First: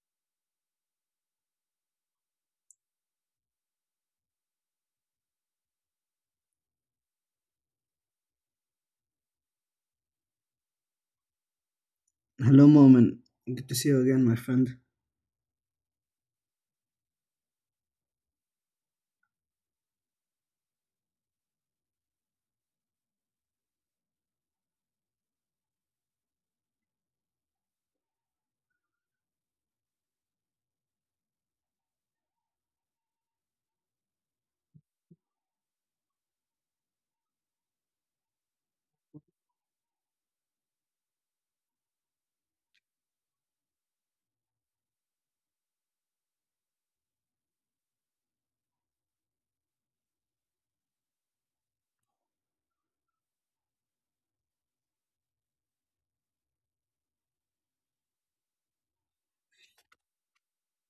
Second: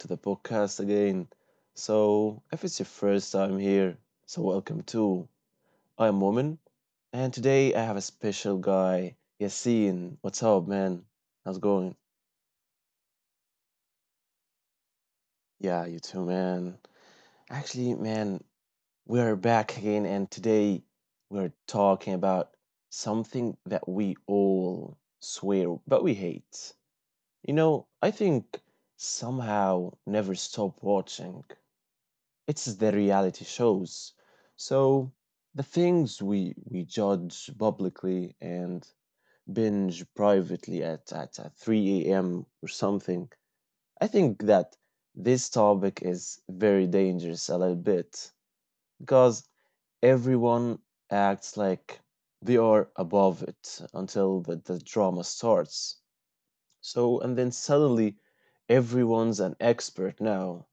to the podcast again. If it's your first time here, welcome too. I'm Woman, and today I have a special guy, Yasin. What's up, man? How's it going? Hello, Moment. Good to see you again, my friend. Yeah, you too, man. Actually, man, we're back again, and today we're talking about something that we all swear but we hate. You know, I think somehow never stop watching. It's the reality shows. So the things we judge publicly and binge privately at at 3 a.m. or something. I think that this topic is very dangerous a little bit because everyone acts like they are above it until the drama starts. So and then suddenly everyone's an expert now.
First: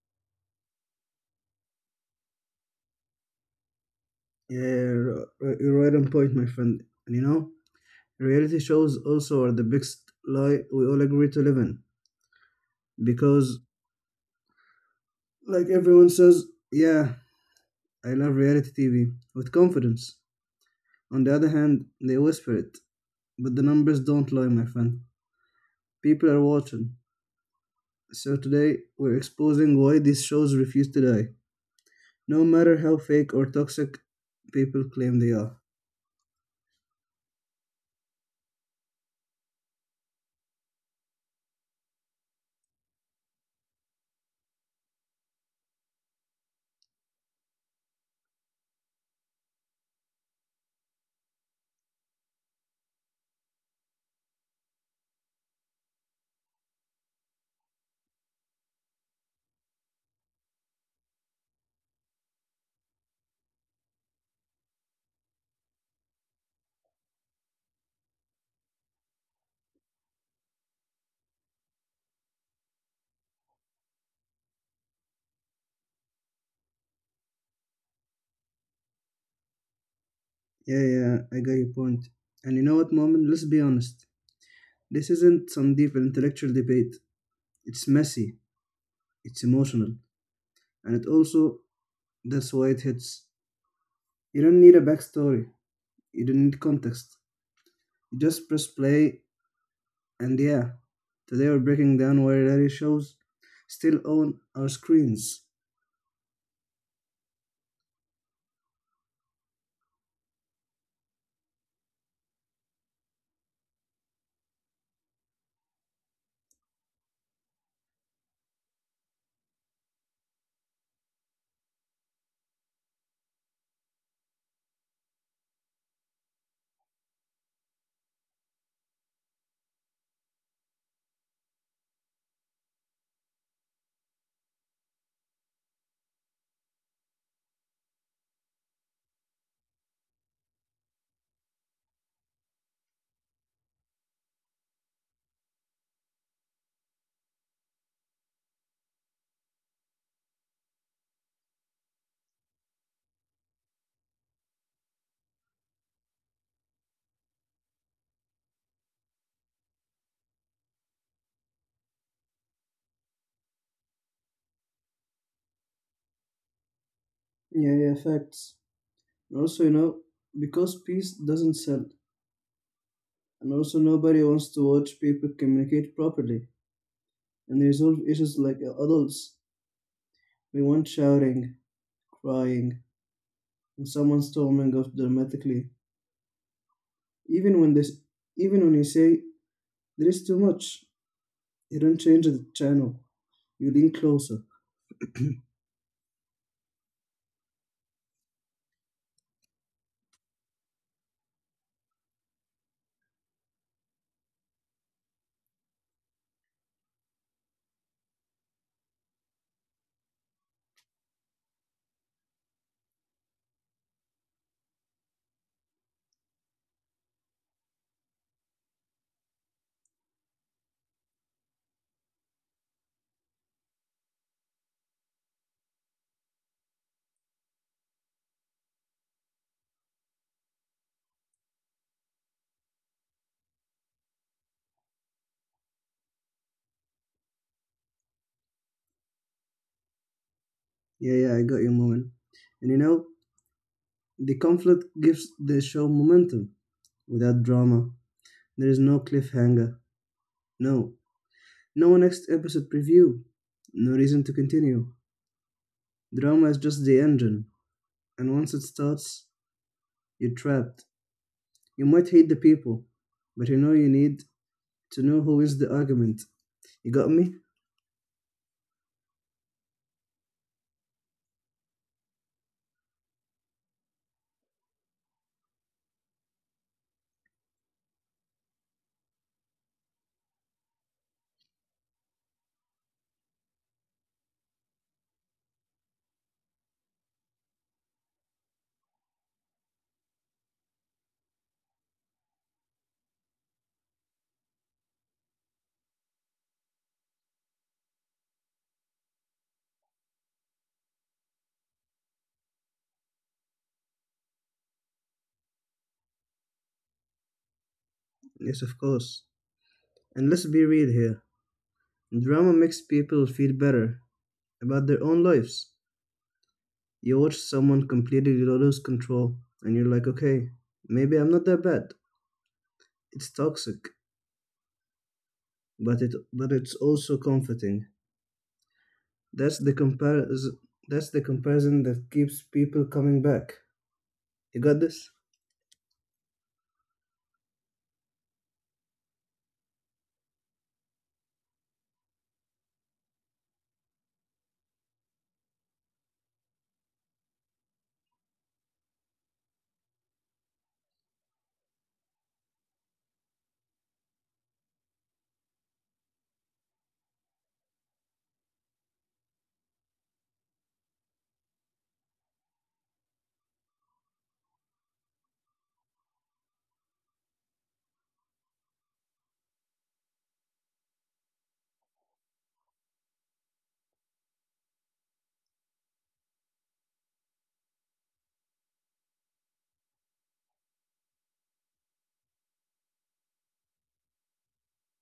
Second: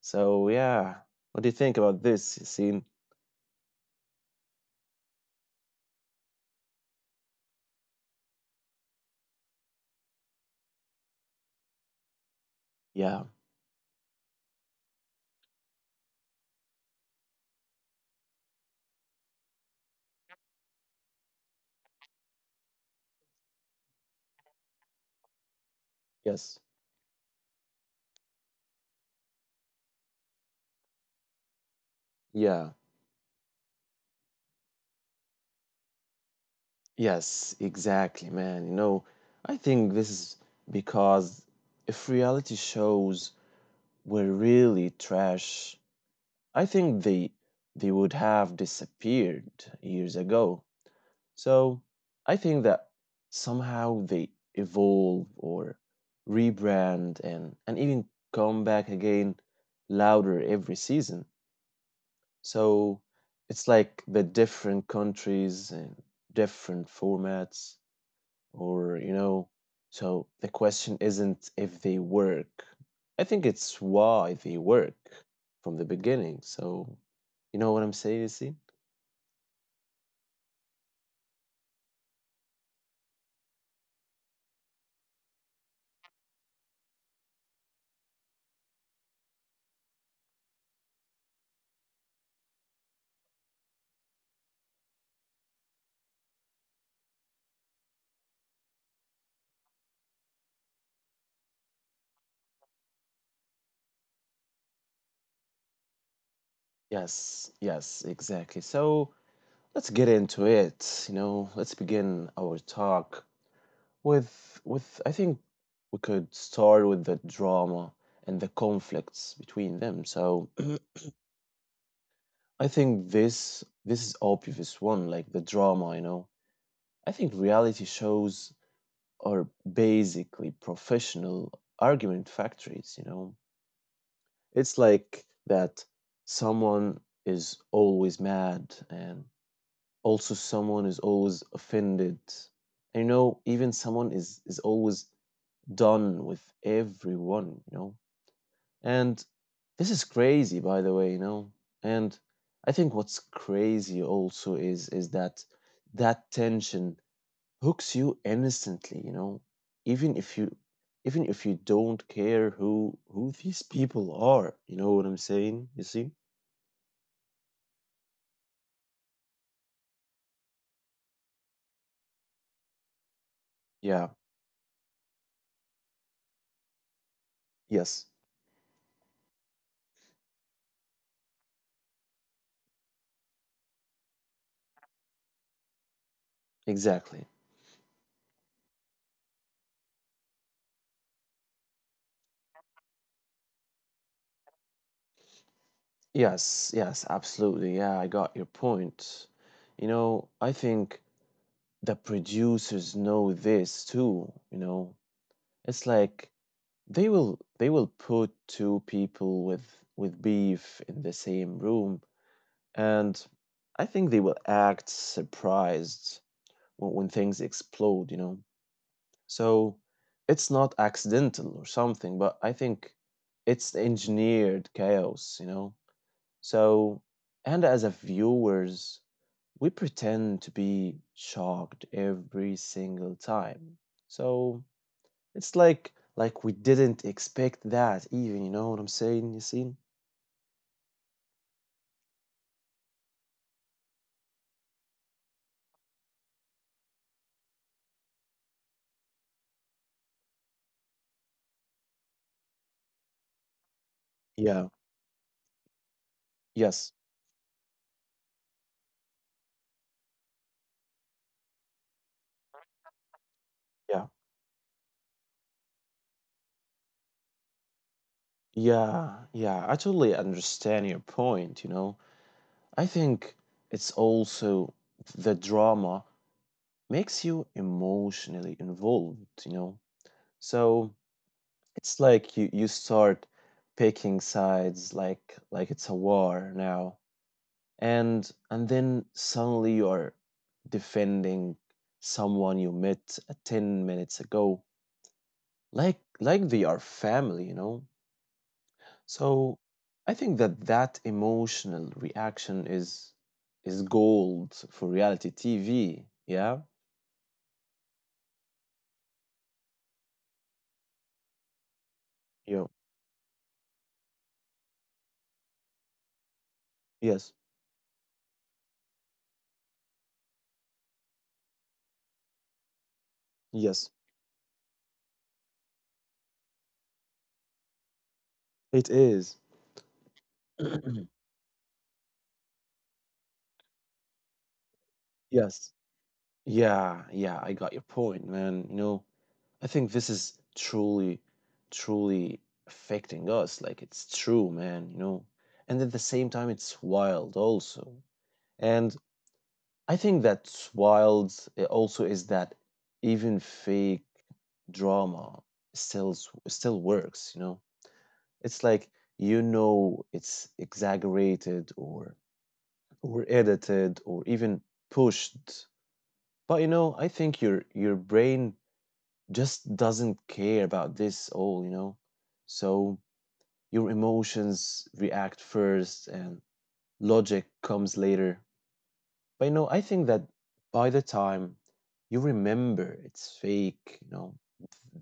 So yeah, what do you think about this, Yassine? You're right on point, my friend. And you know, reality shows also are the biggest lie we all agree to live in. Yeah. Because, like everyone says, yeah, I love reality TV with confidence. On the other hand, they whisper it. But the numbers don't lie, my friend. People are Yes. watching. So today, we're exposing why these shows refuse to die, no Yeah. matter how fake or toxic people claim they are. Yes, exactly, man. You know, I think this is because if reality shows were really trash, I think they would have disappeared years ago. So, I think that somehow they evolve or rebrand and even come back again louder every season. So it's like the different countries and different formats, or you know, so the question isn't if they work. I think it's why they work from the beginning. So you know what I'm saying, see? Yeah, I got your point. And you know what, Moment? Let's be honest. This isn't some deep intellectual debate. It's messy, it's emotional, and it also, that's why it hits. You don't need a backstory, you don't need context. You just press play, and yeah, today we're breaking down why reality shows still own our screens. Yes, yes, exactly. So let's get into it. You know, let's begin our talk with I think we could start with the drama and the conflicts between them. So I think this is obvious one, like the drama, you know. I think reality shows are basically professional argument factories, you know. It's like that someone is always mad and also someone is always offended. And, you know, even someone is always done with everyone, you know. And this is crazy, by the way, you know. And I think what's crazy also is that that tension hooks you instantly, you know, even if you even if you don't care who these people are, you know what I'm saying? You see? Yeah, Facts. And also, you know, because peace doesn't sell, and also Yeah. nobody wants to watch people communicate properly and resolve Yes. issues like adults. We want shouting, crying, and someone storming off dramatically. Exactly. Even when this, Even when you say there is too much, you don't change the channel. You lean closer. Yes. Yes. Absolutely. Yeah. I got your point. You know, I think the producers know this too. You know, it's like They will put two people with beef in the same room, and I think they will act surprised when things explode, you know. So it's not accidental or something, but I think it's engineered chaos, you know. So and as a viewers, we pretend to be shocked every single time. So it's like we didn't expect that even, you know what I'm saying, Yasin? Yeah, I got you, moment. And you know, the conflict gives the show momentum. Without drama, there is no cliffhanger. No, no next episode preview. No reason to Yeah. continue. Drama is just Yes. the engine, and once it starts, you're trapped. You might hate the people, but you know you Yeah. need to know who wins the argument. You got me? Yeah. Yeah. I totally understand your point, you know. I think it's also the drama makes you emotionally involved, you know. So it's like you start picking sides like it's a war now. And then suddenly you're defending someone you met 10 minutes ago like they are family, you know. So I think that that emotional reaction is gold for reality TV. Yeah. Yes, of course. And let's be real here. Drama Yeah. makes people feel better about their own lives. You Yes. watch someone completely lose control and you're like, okay, maybe I'm not that bad. It's toxic, Yes, but it's also comforting. it is. That's the comparison that's the comparison that keeps people coming back. You got this? yes. Yeah, yeah, I got your point, man, you know. I think this is truly, truly affecting us. Like it's true, man, you know. And at the same time, it's wild also. And I think that's wild also is that even fake drama still still works, you know. It's like you know it's exaggerated or edited or even pushed. But you know, I think your brain just doesn't care about this all, you know? So your emotions react first and logic comes later. But you know, I think that by the time you remember it's fake, you know,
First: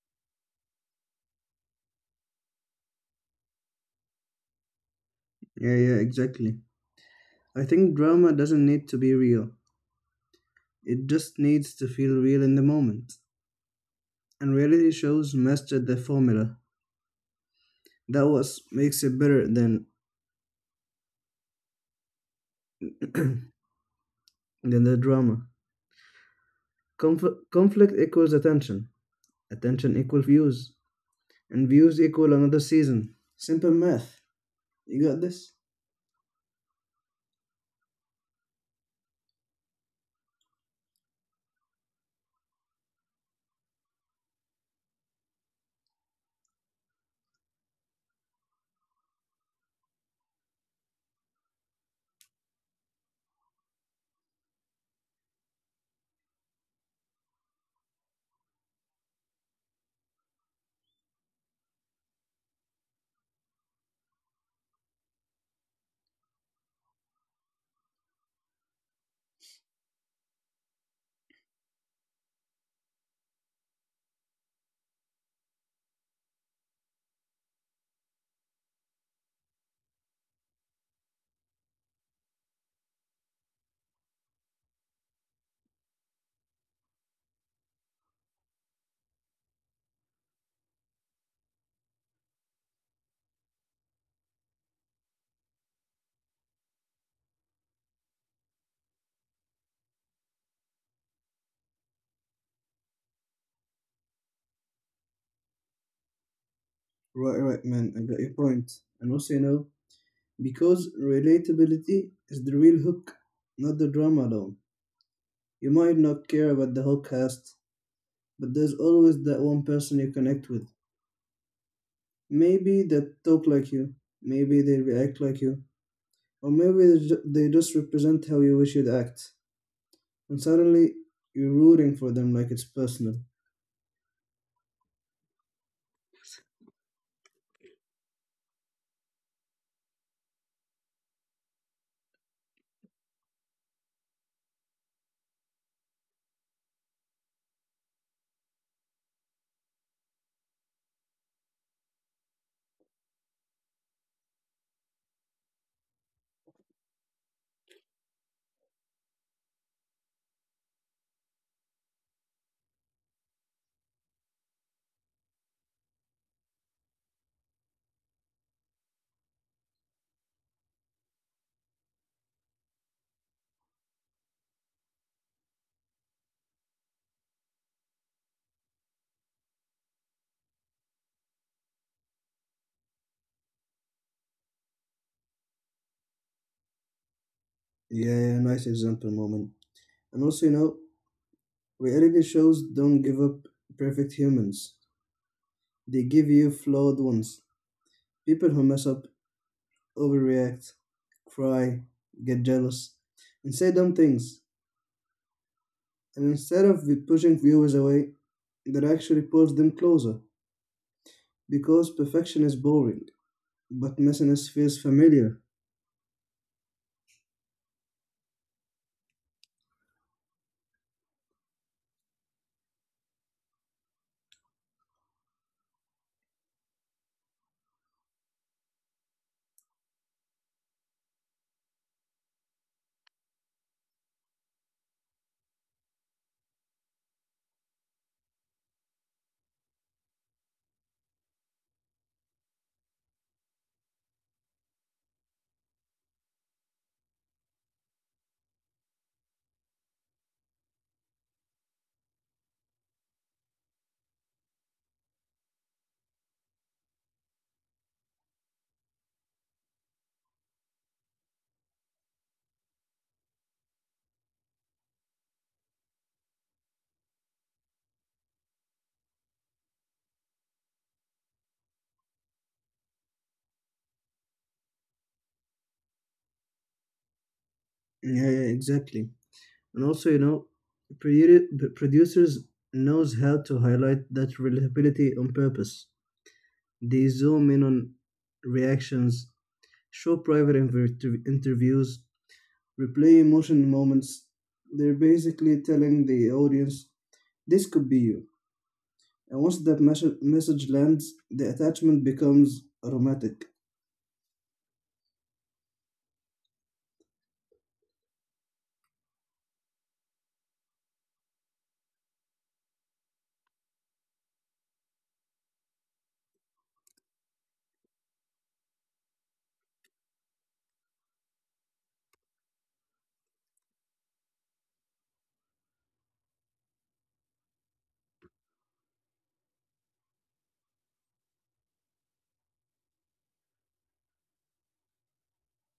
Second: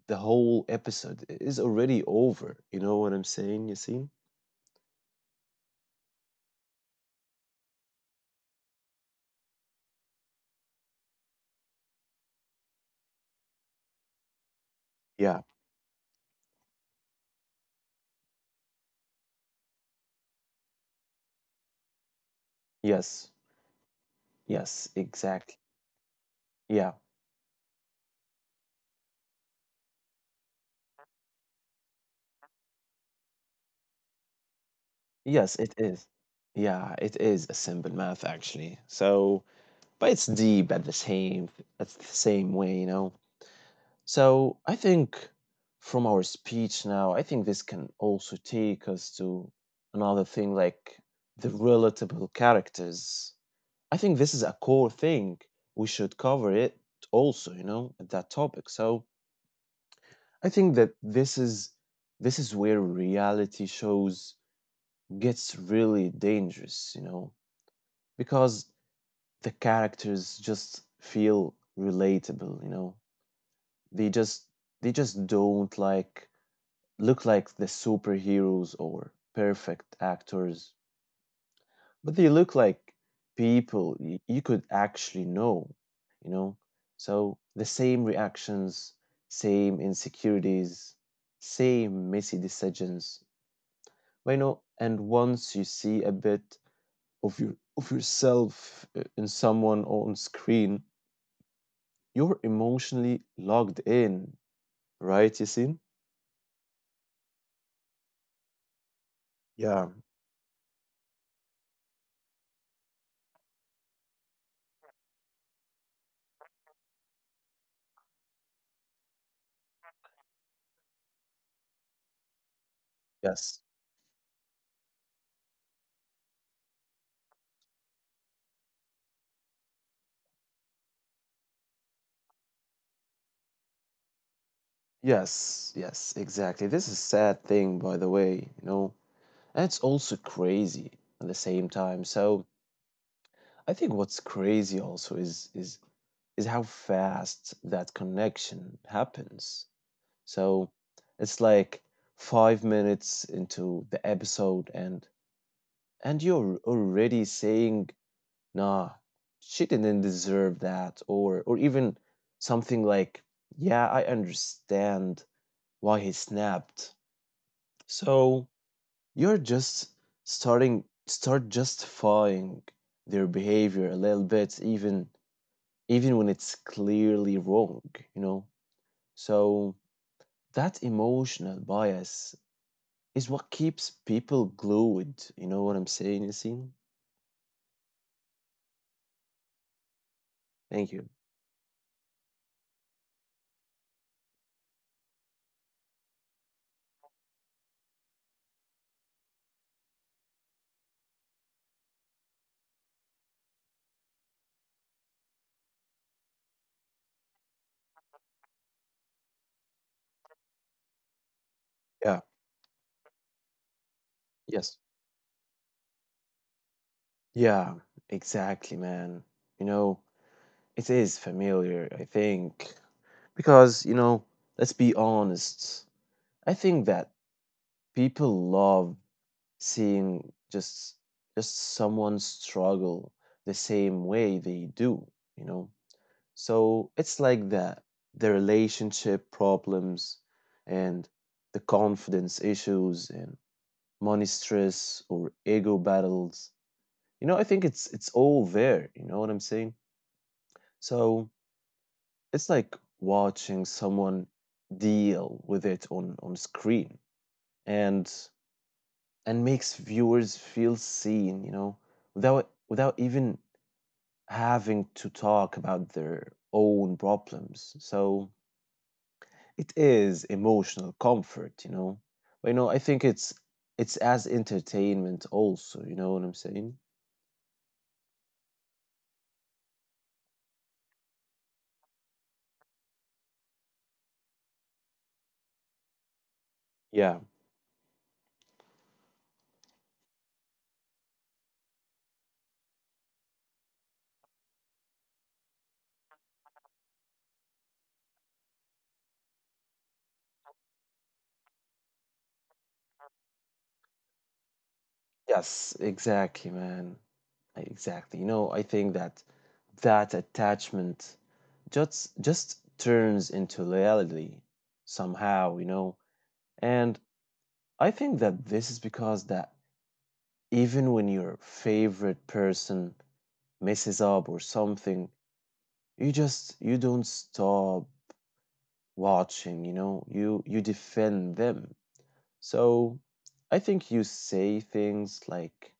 the whole episode is already over. You see? Yeah, exactly. I think drama doesn't need to be real. It just needs to feel real in the moment. And reality shows Yeah. mastered the formula. That was makes it better Yes. than Yes, the drama. exactly. Yeah. Conflict equals attention. Attention equals views, and views equal another season. Simple math. You got this? Yes, it is. Yeah, it is a simple math actually. So, but it's deep at the same way, you know. So I think from our speech now, I think this can also take us to another thing like the relatable characters. I think this is a core thing. We should cover it also, you know, at that topic. So I think that this is where reality shows gets really dangerous, you know, because the characters just feel relatable, you know. They just they just don't like look like the superheroes or perfect actors, but they look like people you could actually know, you know? So the same reactions, same insecurities, same messy decisions. But, you know, and once you see a bit of yourself in someone on screen, you're emotionally logged in, right, Yasin? Right, Man, I got your point. And also, you know, Yeah. because relatability is the real hook, not the drama alone. You might not care about the whole cast, but there's always that one person you connect with. Maybe they talk Yes. like you. Maybe they react like you. Or maybe they just represent how you wish you'd act. And suddenly, you're rooting for them like it's personal. Yes, yes, exactly. This is a sad thing, by the way, you know, and it's also crazy at the same time. So I think what's crazy also is how fast that connection happens. So it's like 5 minutes into the episode, and you're already saying, "Nah, she didn't deserve that," or even something like, "Yeah, I understand why he snapped." So. You're just start justifying their behavior a little bit, even when it's clearly wrong, you know? So that emotional bias is what keeps people glued. You know what I'm saying, Yasin? Yeah, Nice example, moment. And also, you know, Thank you. reality shows don't give up perfect humans. They give you flawed ones. People who mess up, overreact, cry, get jealous, and say dumb things. And instead of pushing viewers away, that actually pulls them closer. Because Yeah. perfection is boring, but messiness Yes. feels familiar. Yeah, exactly, man. You know, it is familiar, I think. Because, you know, let's be honest. I think that people love seeing just someone struggle the same way they do, you know. So it's like that the relationship problems and the confidence issues and money stress or ego battles, you know, I think it's all there, you know what I'm saying. So it's like watching someone deal with it on screen and and makes viewers feel seen, you know, without even having to talk about their own problems. So it is emotional comfort, you know. But you know, I think it's as entertainment also, you know what I'm saying? Yeah, exactly. And also, you know, the producers knows how to highlight that relatability on purpose. They Yeah. zoom in on reactions, show private interviews, replay emotional moments. They're basically telling the audience, this could be you. And once that message lands, the attachment becomes automatic. Yes, exactly, man. I- Exactly. You know, I think that that attachment just turns into reality somehow, you know. And I think that this is because that even when your favorite person messes up or something, you don't stop watching, you know? You defend them. So I think you say things like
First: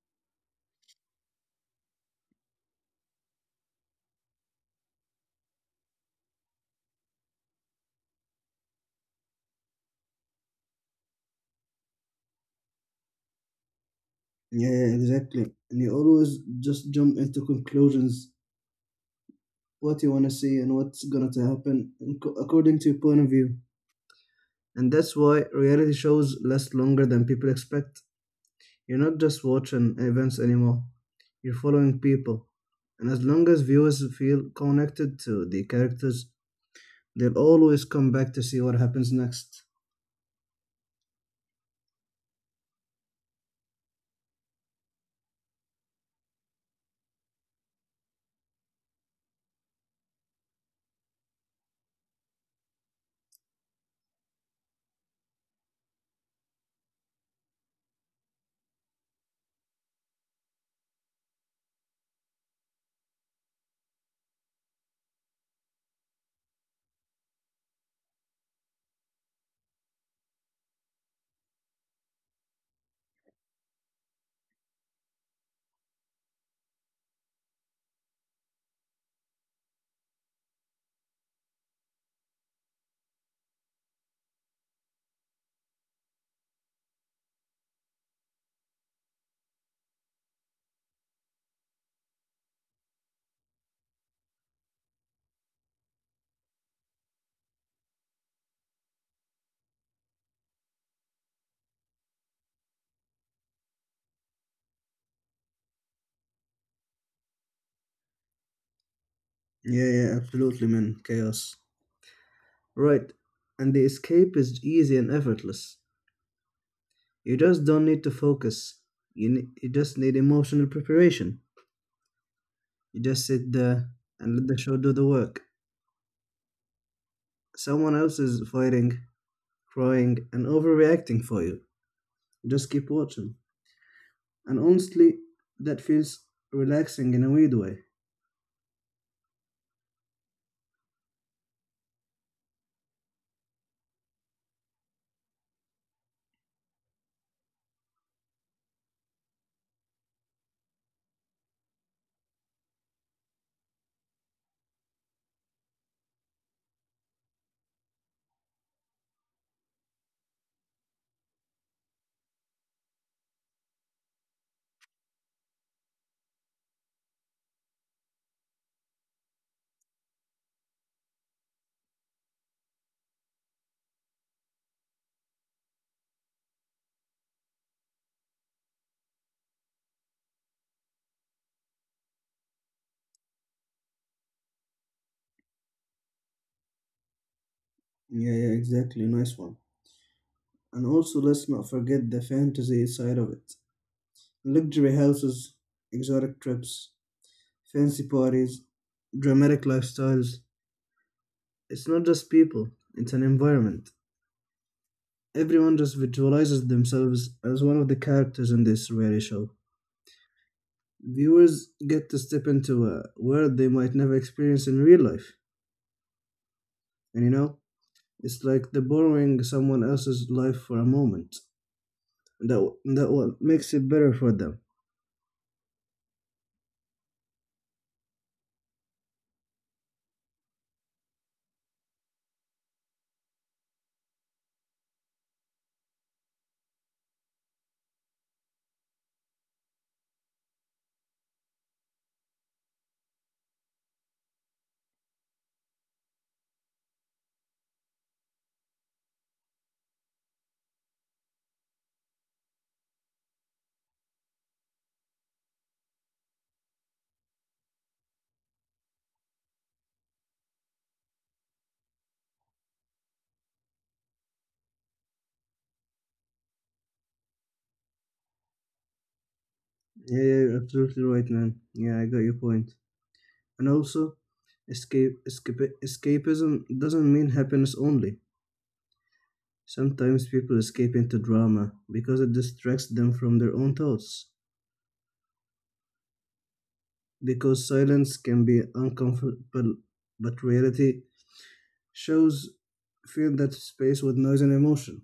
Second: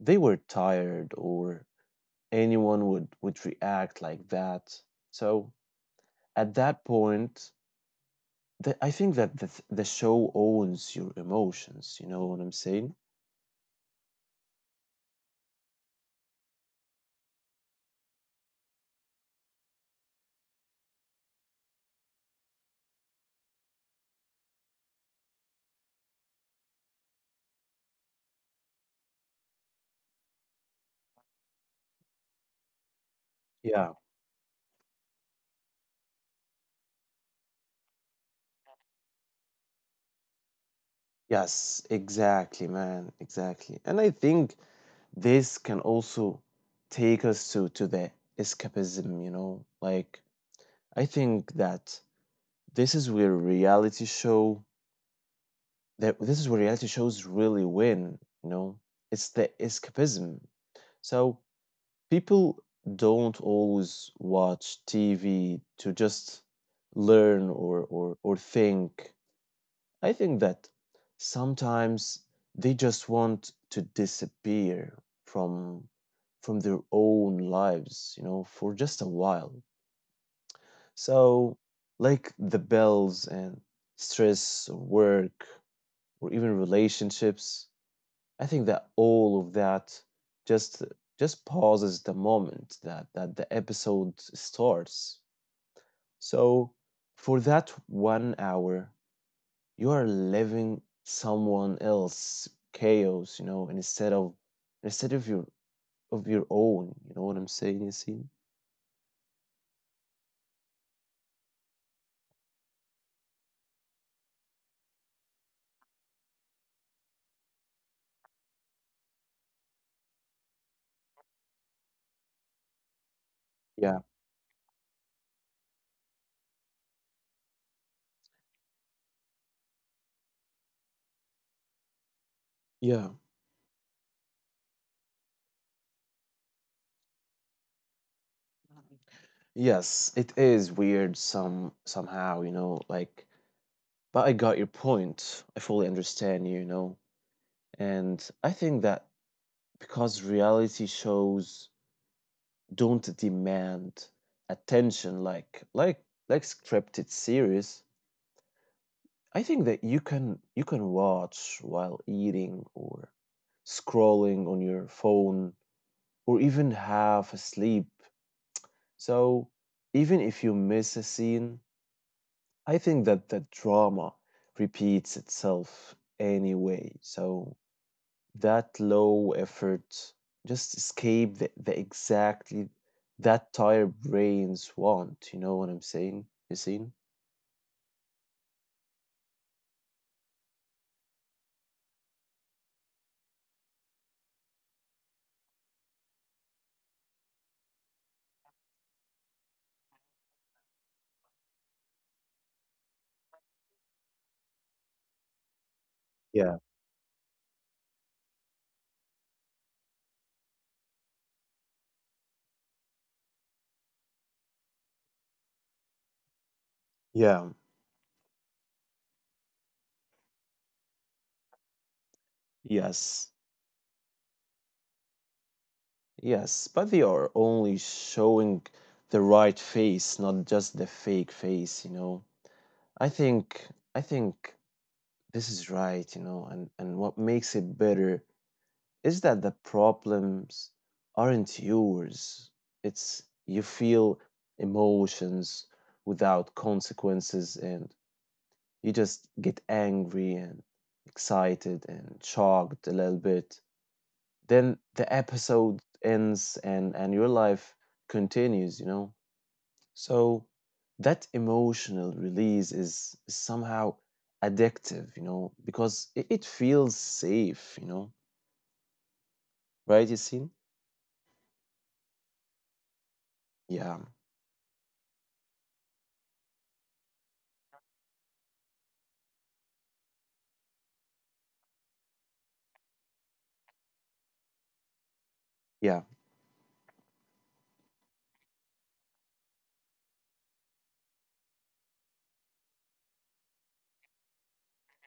they were tired or anyone would react like that. So at that point, I think that the show owns your emotions, you know what I'm saying? Yeah, exactly. And you always just jump into conclusions, what you want to see and what's going to happen in according to your point of view. And that's why reality shows last longer than people expect. You're not just watching events anymore, you're following people. And as long as Yeah. viewers feel connected to the characters, they'll always come back to see what happens next. Yes, exactly, man, exactly. And I think this can also take us to the escapism, you know? Like I think that this is where reality show that this is where reality shows really win, you know? It's the escapism. So people don't always watch TV to just learn or think. I think that sometimes they just want to disappear from from their own lives, you know, for just a while. So, like the bells and stress or work or even relationships, I think that all of that just just pauses the moment that the episode starts. So, for that 1 hour, you are living someone else chaos, you know, and instead of your own, you know what I'm saying, you. Yeah, Absolutely, man. Chaos. Right. And the escape is easy and effortless. You just don't need to focus. You just need emotional preparation. You just sit there Yeah. and let the show do the work. Someone else is fighting, crying, and overreacting for you. Just keep Yeah. watching. And honestly, that feels relaxing in a weird way. Yes, it is weird, somehow, you know. Like but I got your point, I fully understand you, you know. And I think that because reality shows don't demand attention like scripted series, I think that you can watch while eating or scrolling on your phone or even half asleep. So even if you miss a scene, I think that the drama repeats itself anyway. So that low effort just escape the exactly that tired brains want. You know what I'm saying? You seen? Yeah, exactly. Nice one. And also, let's not forget the fantasy side of it: luxury houses, exotic trips, fancy parties, dramatic lifestyles. It's not just people, it's an environment. Everyone just Yeah. visualizes themselves as one of the characters in this reality show. Viewers get to step into a world they might never experience in real life. And you Yeah. know, it's like the borrowing someone else's life for a moment. That that Yes. what makes it better for them. Yes, but they are only showing the right face, not just the fake face, you know. I think I think this is right, you know, and what makes it better is that the problems aren't yours. It's you feel emotions without consequences and you just get angry and excited and shocked a little bit, then the episode ends and your life continues, you know. So that emotional release is somehow addictive, you know, because it feels safe, you know. Right, Yeah, Yasin? you're absolutely right, man. Yeah, I got your point. And Yeah. also, escapism doesn't mean happiness only. Sometimes people escape into drama because it distracts them from their own thoughts. Yeah. Because silence can be uncomfortable, but reality shows fill that space with noise and emotion.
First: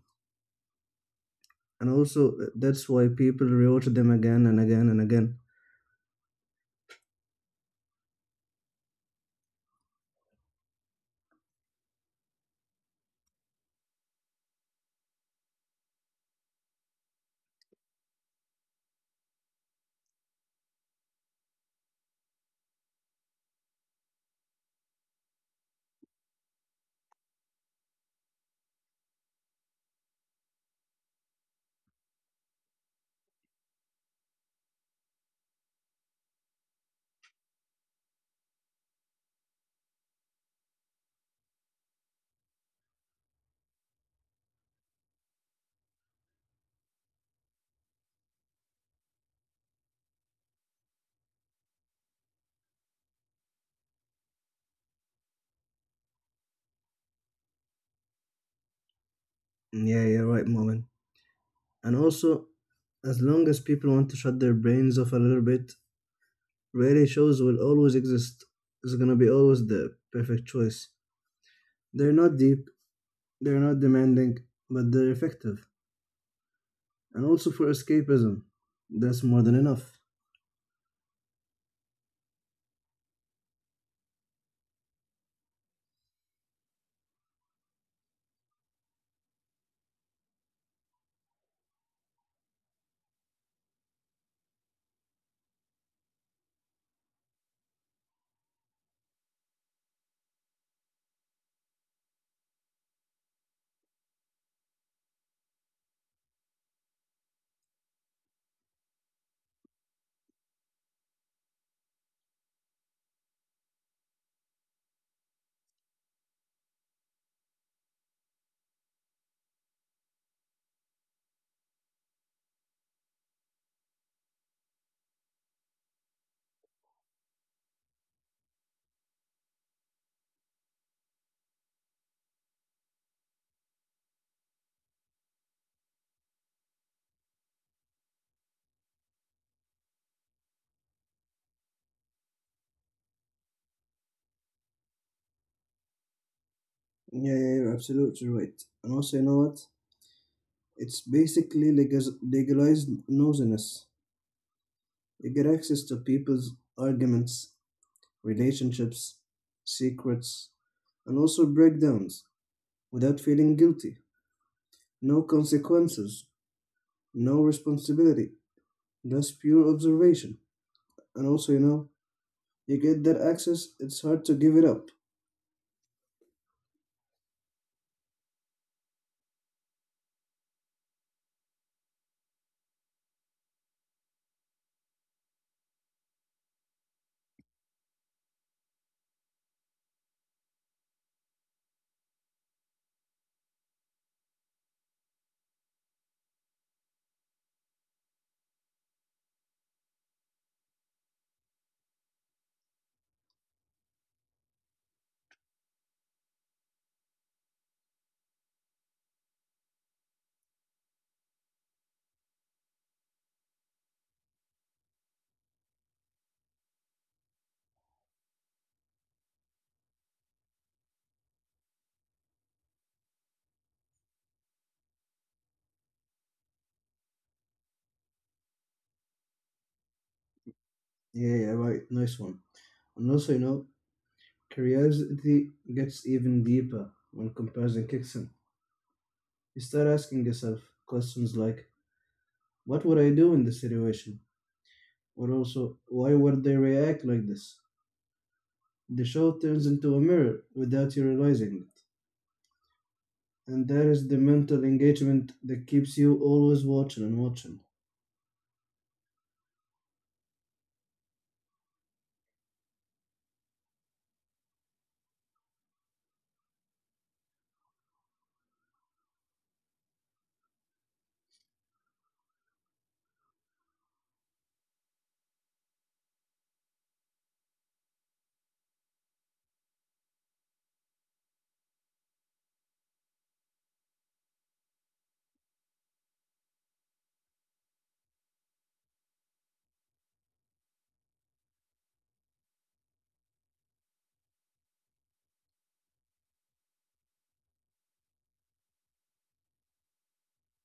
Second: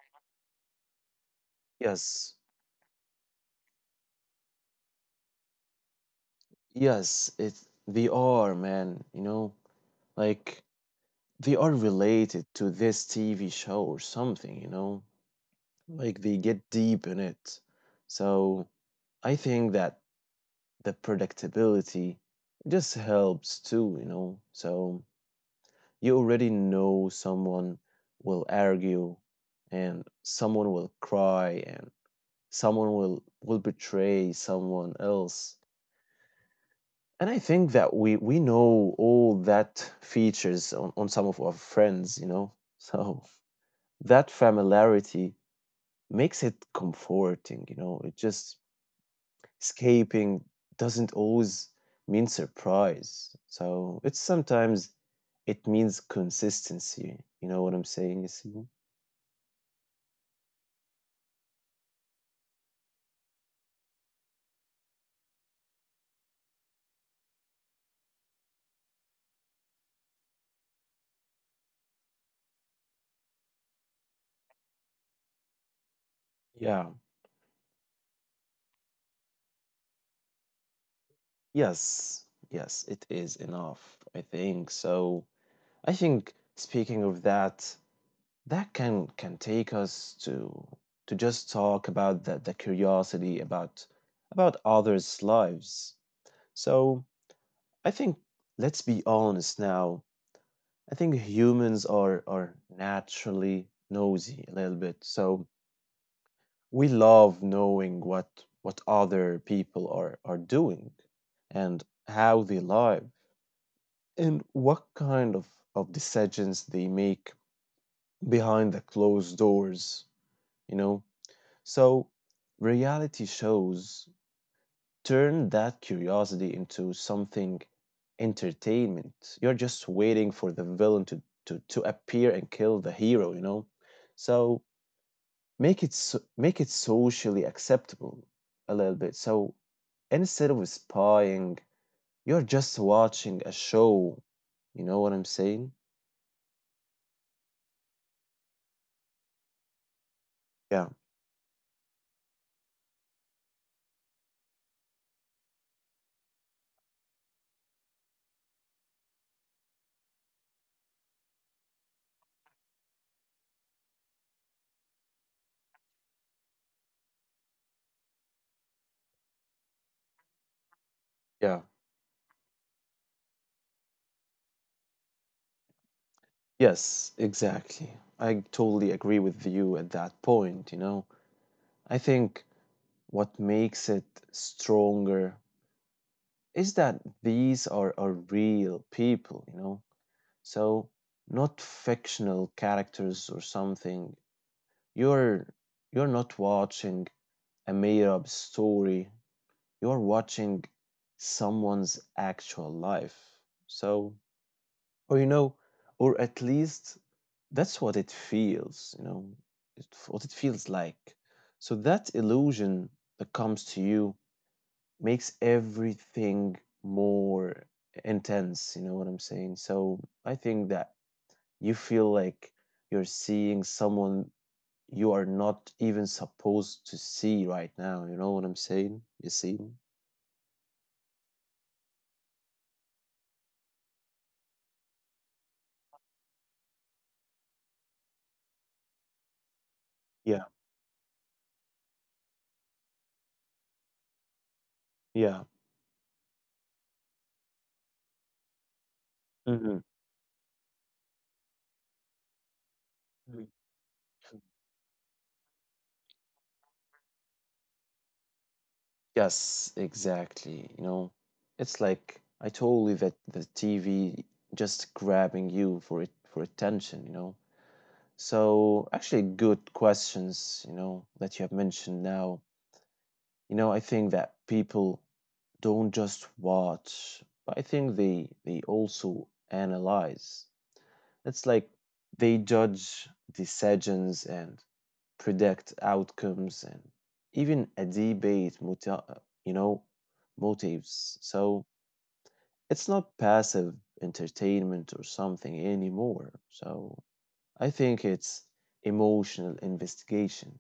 And Yes. also, that's why people rewatch them again and again and again. yes it They are, man, you know. Like they are related to this TV show or something, you know. Like they get deep in it. So I think that the predictability just helps too, you know. So you already know someone will argue and someone will cry and someone will betray someone else. And I think that we know all that features on some of our friends, you know. So that familiarity makes it comforting, you know. It just escaping doesn't always mean surprise. So it's sometimes it means consistency. You know what I'm saying, Yassine? Yeah, you're right, Moment. And also, as long as people want to shut their brains off a little bit, reality shows will always exist. It's gonna be always the perfect choice. They're not deep, they're not demanding, but they're effective. Yeah. And also for escapism, that's more than enough. Yes. Yes, it is enough, I think. So I think speaking of that, that can take us to just talk about the curiosity about others' lives. So I think let's be honest now. I think humans are naturally nosy a little bit. So we love knowing what other people are doing and how they live and what kind of decisions they make behind the closed doors, you know. So reality shows turn that curiosity into something entertainment. You're just waiting for the villain to appear and kill the hero, you know? So make it make it socially acceptable a little bit. So instead of spying, you're just watching a show. You know what I'm saying? Yeah, you're absolutely right. And also, you know what? Yeah, It's basically legalized nosiness. You get access to people's arguments, relationships, secrets, and also breakdowns, without feeling guilty. No consequences, no responsibility, just pure observation. And also, you yeah. know, you get that access, it's hard to give it up. Yes, exactly. I totally agree with you at that point. I think what makes it stronger is that these are real people, you know? So not fictional characters or something. You're you're not watching a made-up story. You're watching someone's actual life. So, or you know, or at least that's what it feels, what it feels like. So that illusion that comes to you makes everything more intense, you know what I'm saying? So I think that you feel like you're seeing someone you are not even supposed to see right now, you know what I'm saying? You see? Yeah, right, nice one. And also, you know, curiosity gets even deeper when comparison kicks in. You start asking Yeah, yourself questions like, what would I do in this situation? Or yeah. also, why would they react like this? The show turns hmm into a mirror without you realizing. And there is the mental engagement that keeps you always watching and watching. Yes, exactly. You know, it's like I told you that the TV just grabbing you for it for attention, you know. So actually good questions, you know, that you have mentioned now. You know, I think that people don't just watch, but I think they also analyze. It's like they judge decisions and predict outcomes and even a debate motives so it's not passive entertainment or something anymore. So I think it's emotional investigation.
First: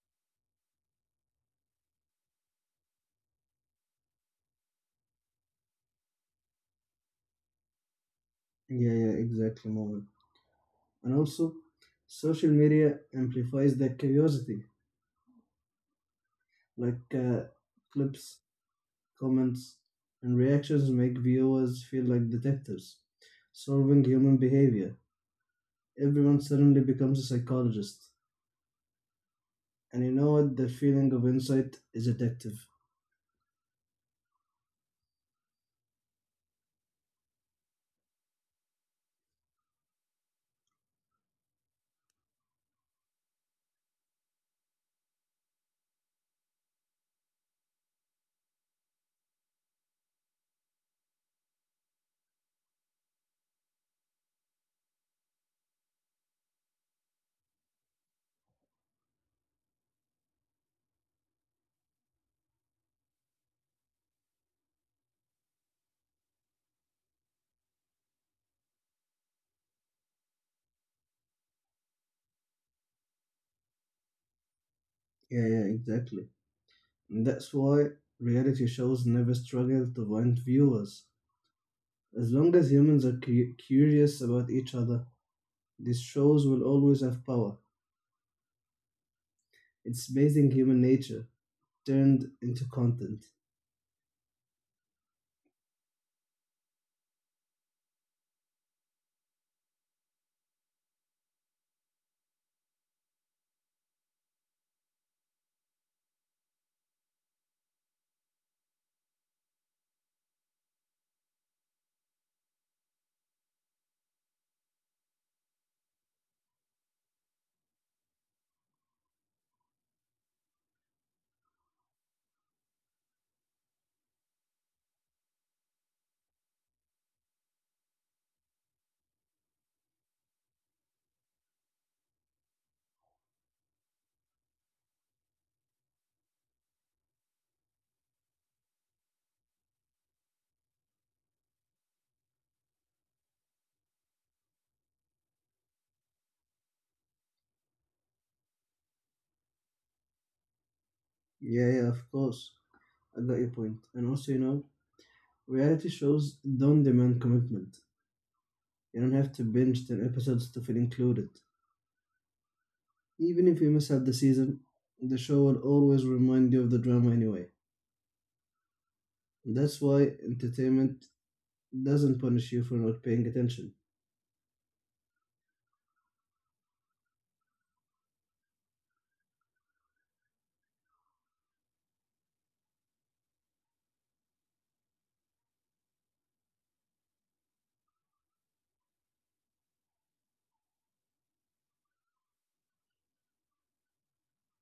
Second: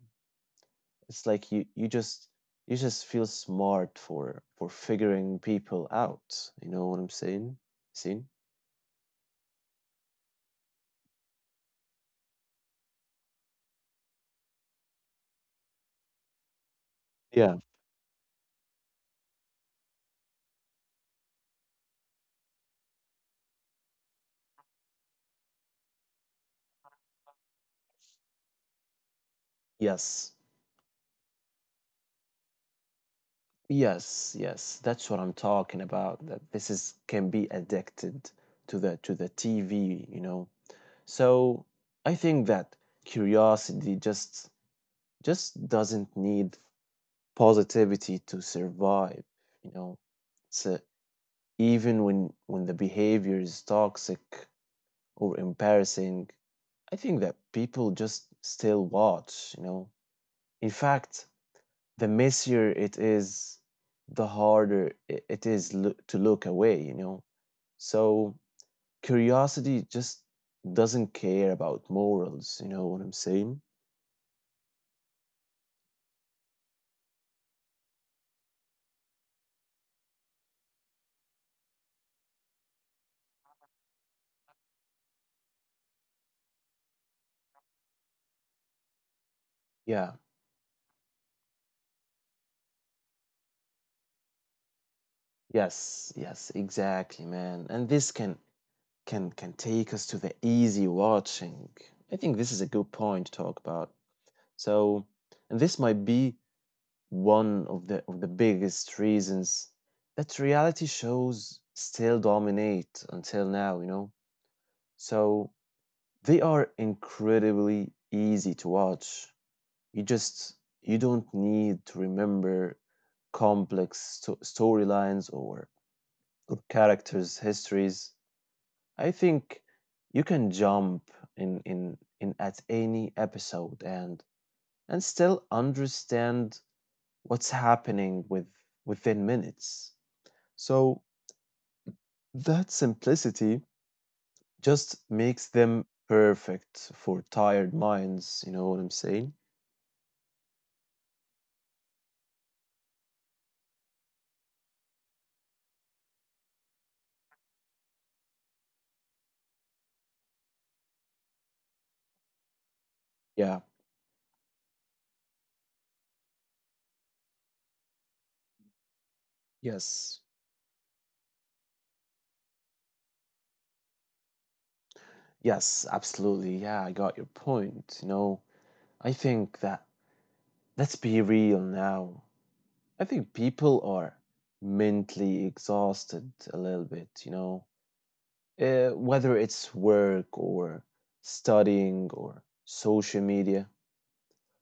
It's like you just feel smart for figuring people out. You know what I'm saying? Saying? Yeah, exactly, moment. And also, social media amplifies that curiosity. Like uh, Yeah. Clips, comments, and reactions make viewers feel like detectives, solving human behavior. Everyone suddenly becomes a psychologist. And you Yes. know what? The feeling of insight is addictive. Yes, yes. That's what I'm talking about. That this is can be addicted to the TV, you know. So I think that curiosity just doesn't need positivity to survive, you know. So even when the behavior is toxic, or embarrassing, I think that people just still watch, you know. In fact, the messier it is, the harder it is to look away, you know. So curiosity just doesn't care about morals, you know what I'm saying? Yeah, exactly. And that's why reality shows never struggle to find viewers. As long as humans are curious about each other, these shows will always have power. It's Yeah. basing human nature turned into content. Yes, yes, exactly, man. And this can take us to the easy watching. I think this is a good point to talk about. So, and this might be one of the biggest reasons that reality shows still dominate until now, you know. So they are incredibly easy to watch. You just you don't need to remember complex storylines or characters' histories. I think you can jump in at any episode and still understand what's happening within minutes. So that simplicity just makes them perfect for tired minds, you know what I'm saying? Yeah, of course. I got your point. And also, you know, reality shows don't demand commitment. You don't have to binge 10 episodes to feel included. Even Yeah, if you miss out the season, the show will always remind you of the drama anyway. That's why yes, entertainment doesn't punish you for not paying attention. yes, absolutely. Yeah, I got your point. You know, I think that let's be real now. I think people are mentally exhausted a little bit, you know, whether it's work or studying or social media.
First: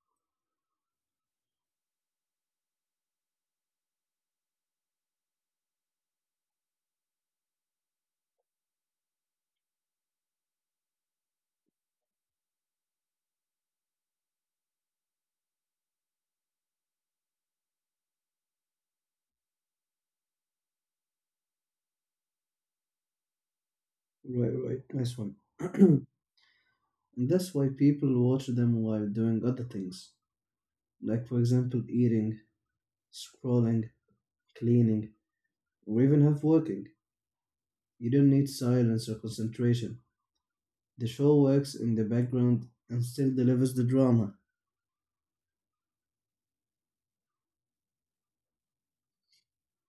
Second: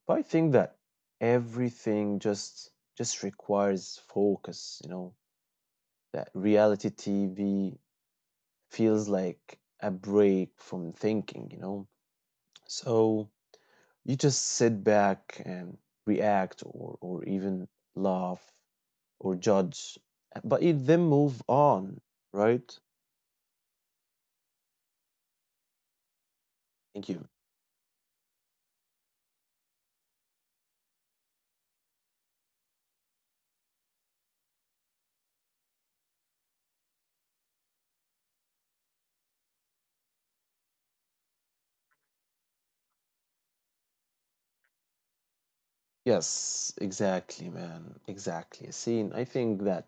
But I think that everything just requires focus, you know, that reality TV feels like a break from thinking, you know. So you just sit back and react or even laugh or judge, but you then move on, right? Right, right. Nice one. Thank you. And that's why people watch them while doing other things, like, for example, eating, scrolling, cleaning, or even half working. You don't need silence or concentration. The show works in the background and still delivers the drama. Yes, exactly, man. Exactly. See, and I think that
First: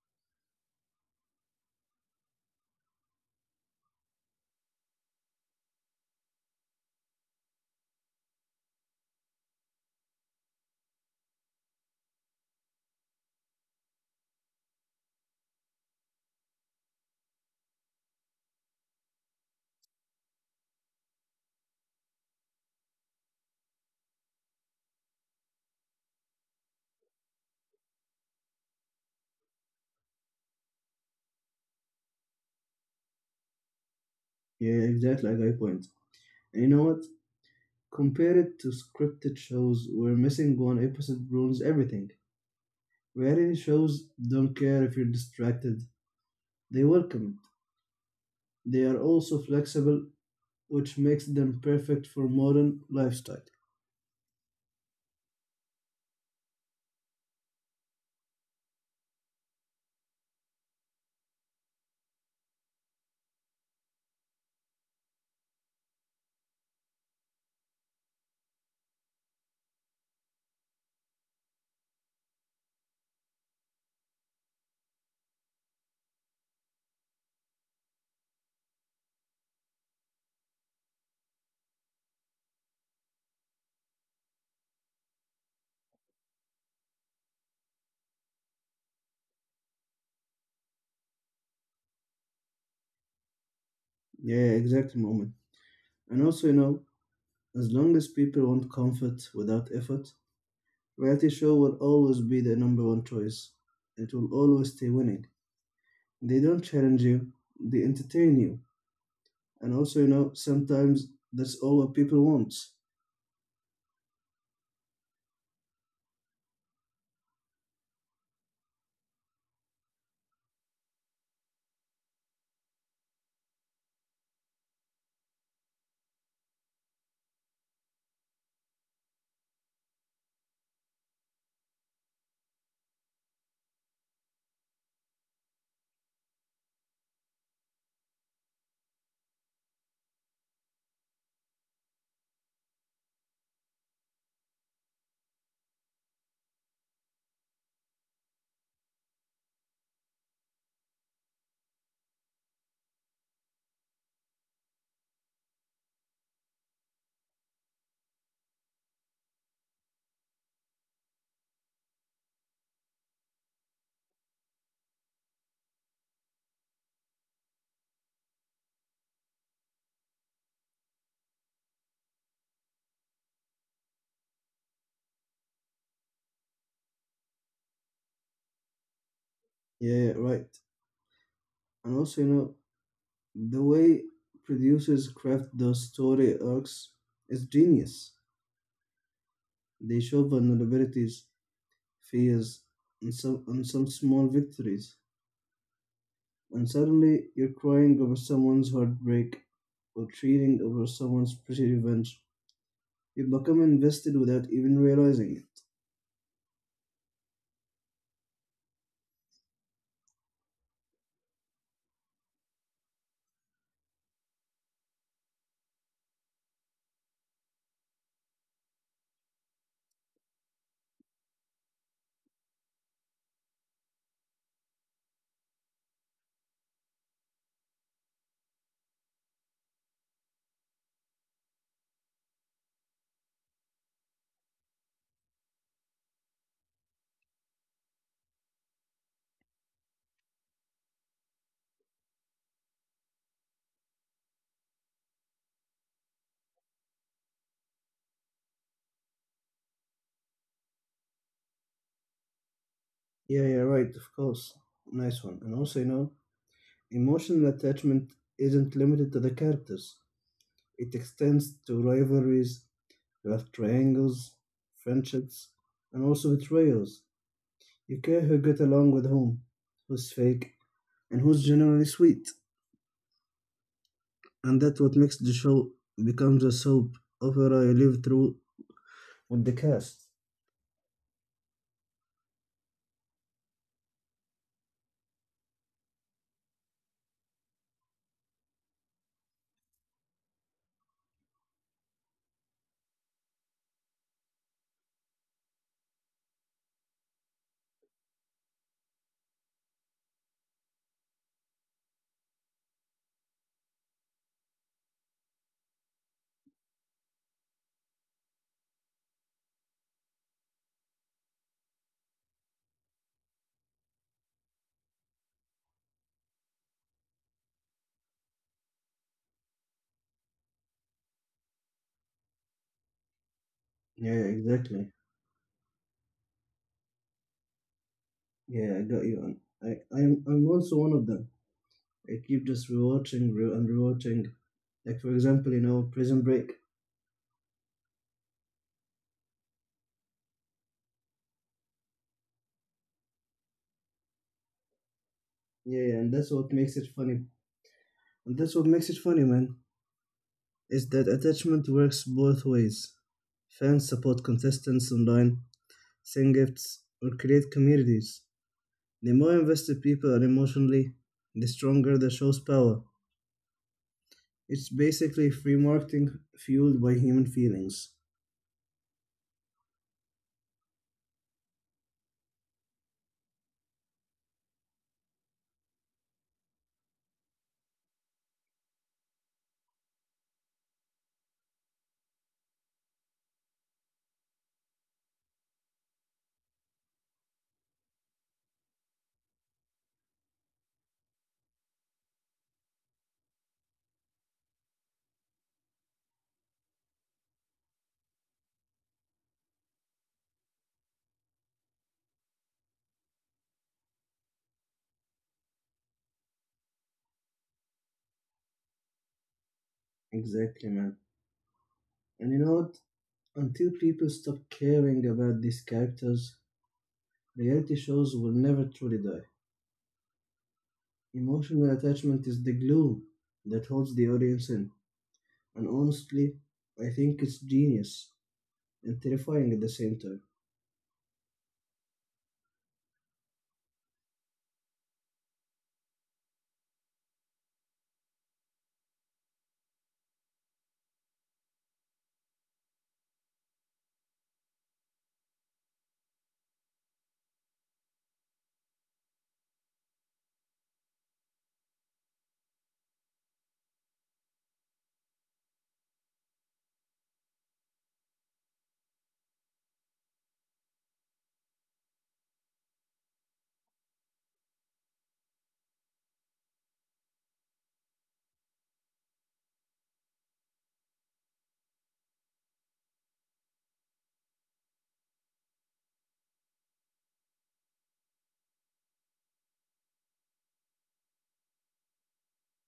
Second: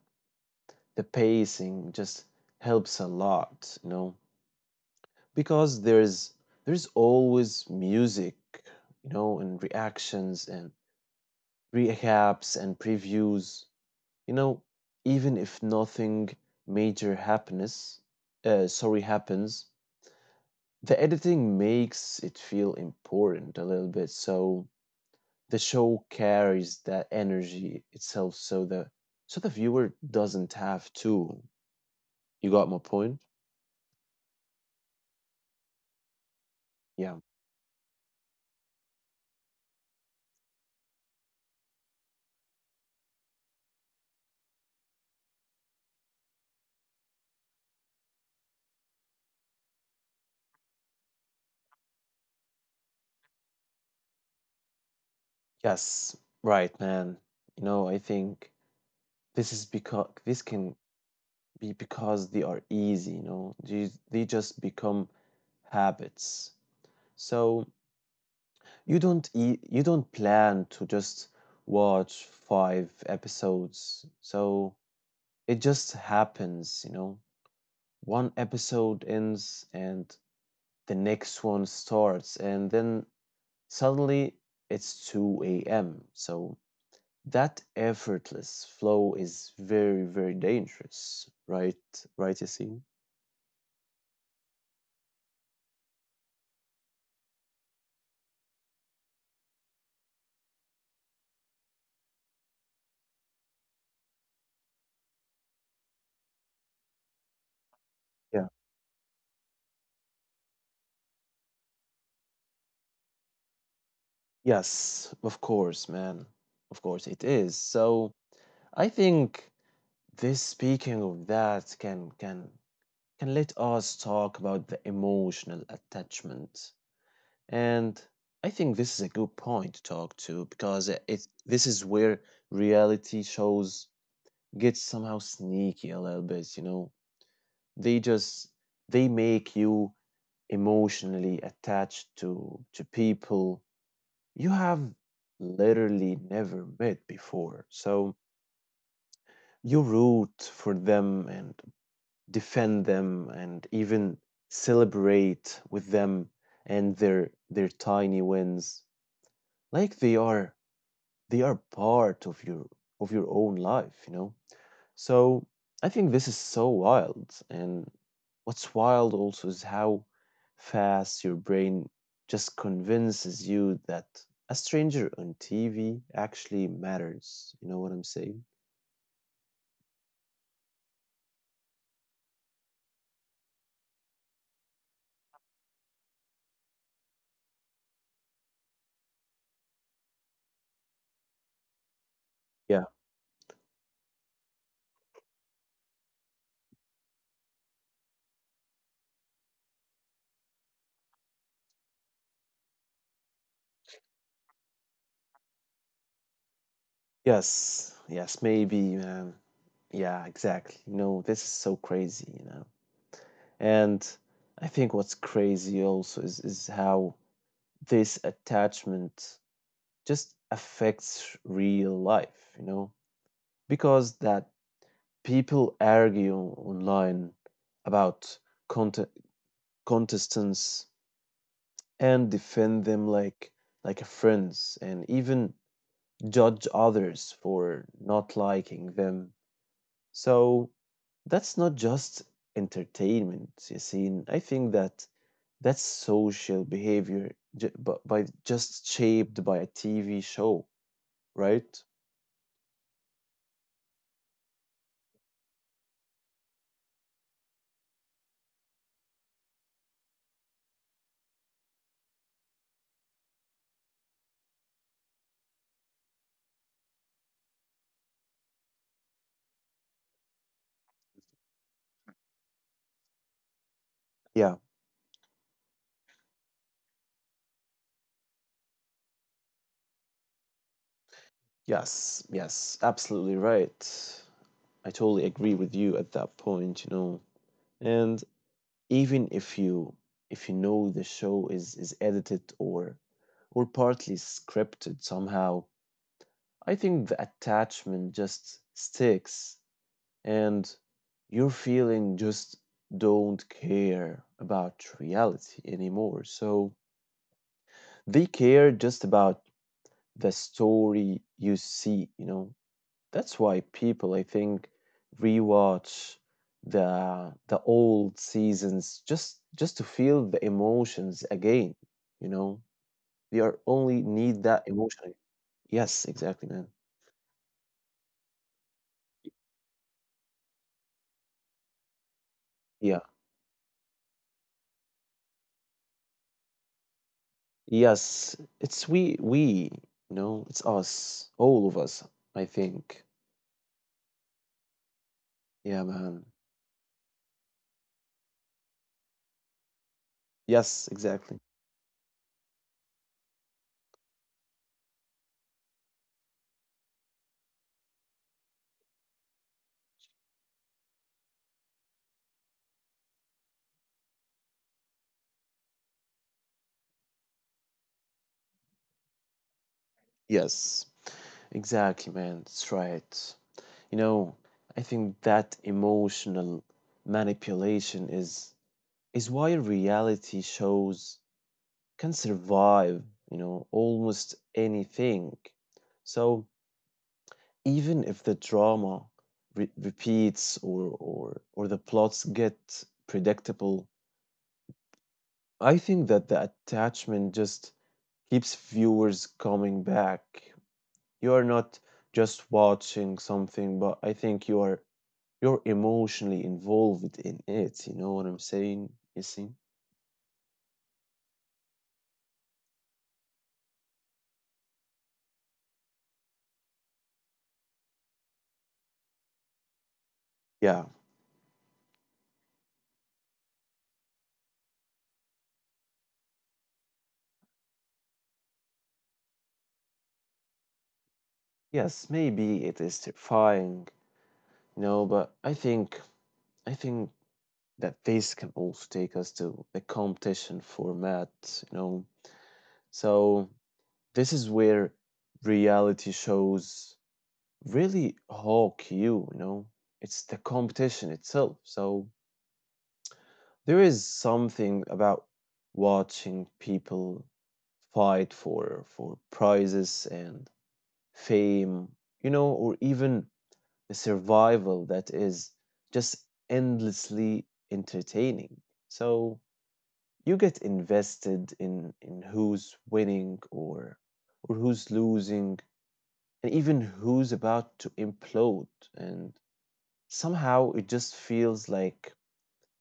the pacing just helps a lot, you know, because there's always music, you know, and reactions and recaps and previews, you know, even if nothing major happiness sorry happens, the editing makes it feel important a little bit. So the show carries that energy itself, so the viewer doesn't have to. You got my point? Yeah, exactly, I got your point. And you know what? Yeah, Compare it to scripted shows where missing one episode ruins everything. Reality shows don't care if you're distracted, they welcome it. They are also flexible, which makes them perfect for modern lifestyles. yes, right, man. You know, I think this is because this can be because they are easy, you know. They just become habits. So you don't e- you don't plan to just watch five episodes. So it just happens, you know. One episode ends and the next one starts, and then suddenly it's 2 a.m. So that effortless flow is very, very dangerous, right? Right, you see? Yeah, exact moment. And also, you know, as long as people want comfort without effort, reality show will always be the number one choice. It will always stay winning. They don't challenge you, they entertain Yeah. you. And also, you know, sometimes that's all what people want. Yes, of course, man. Of course it is. So I think this speaking of that can let us talk about the emotional attachment. And I think this is a good point to talk to because it this is where reality shows get somehow sneaky a little bit, you know. They just they make you emotionally attached to people you have literally never met before. So you root for them and defend them and even celebrate with them and their tiny wins like they are part of your own life, you know. So I think this is so wild. And what's wild also is how fast your brain just convinces you that a stranger on TV actually matters. You know what I'm saying? Yeah, right. And also, you know, the way producers craft those story arcs is genius. They show vulnerabilities, fears, Yeah. And some small victories, and suddenly you're crying over someone's heartbreak or treating over someone's pretty revenge. You become invested without even realizing it. Yes. Yes. Maybe, man. Yeah, exactly. You know, this is so crazy, you know. And I think what's crazy also is how this attachment just affects real life, you know, because that people argue online about conte- contestants and defend them like friends and even judge others for not liking them. So that's not just entertainment, Yassine. I think that that's social behavior ju- but by just shaped by a TV show, right? Yeah, right, of course. Nice one. And also, you know, emotional attachment isn't limited to the characters. It extends to rivalries, love triangles, friendships, and also betrayals. You care who get along with whom, who's fake, and who's generally sweet. Yeah. And that's what makes the show becomes a soap opera you live through with the cast. Yes. Yes. Absolutely right. I totally agree with you at that point, you know. And even if you know the show is edited or partly scripted somehow, I think the attachment just sticks and your feeling just don't care about reality anymore. So they care just about the story you see, you know. That's why people, I think, rewatch the old seasons just to feel the emotions again. You know, we are only Yeah, need that exactly. emotion. Yes, exactly, man. Yeah, I got you. And I'm also one of them. I keep just Yeah. rewatching re- and rewatching. Like, for example, you know, Prison Break. Yes, it's we. You know, it's us, all of us. I think. Yeah, Yeah, and man. that's what makes it funny. And that's what makes it funny, man. Is Yes, that exactly. attachment works both ways. Fans support contestants online, send gifts, or create communities. The more invested people are emotionally, the stronger the show's power. It's basically free marketing fueled by human feelings. Yes, exactly, man. That's right. You know, I think that emotional manipulation is why reality shows can survive, you know, almost anything. So even if the drama repeats or the plots get predictable, I think that the attachment just keeps viewers coming back. You are not just watching something, but I think you're emotionally involved in it. You know what I'm saying? You see? Exactly, man. And you know what? Until people stop caring about these characters, reality shows will never truly die. Yeah. Emotional attachment is the glue that holds the audience in. And honestly, I think it's genius and terrifying at the same time. Yes, maybe it is terrifying. No, but I think that this can also take us to the competition format, you know. So this is where reality shows really hawk you, you know. It's the competition itself. So there is something about watching people fight for prizes and fame, you know, or even a survival that is just endlessly entertaining. So you get invested in who's winning or who's losing and even who's about to implode and somehow it just feels like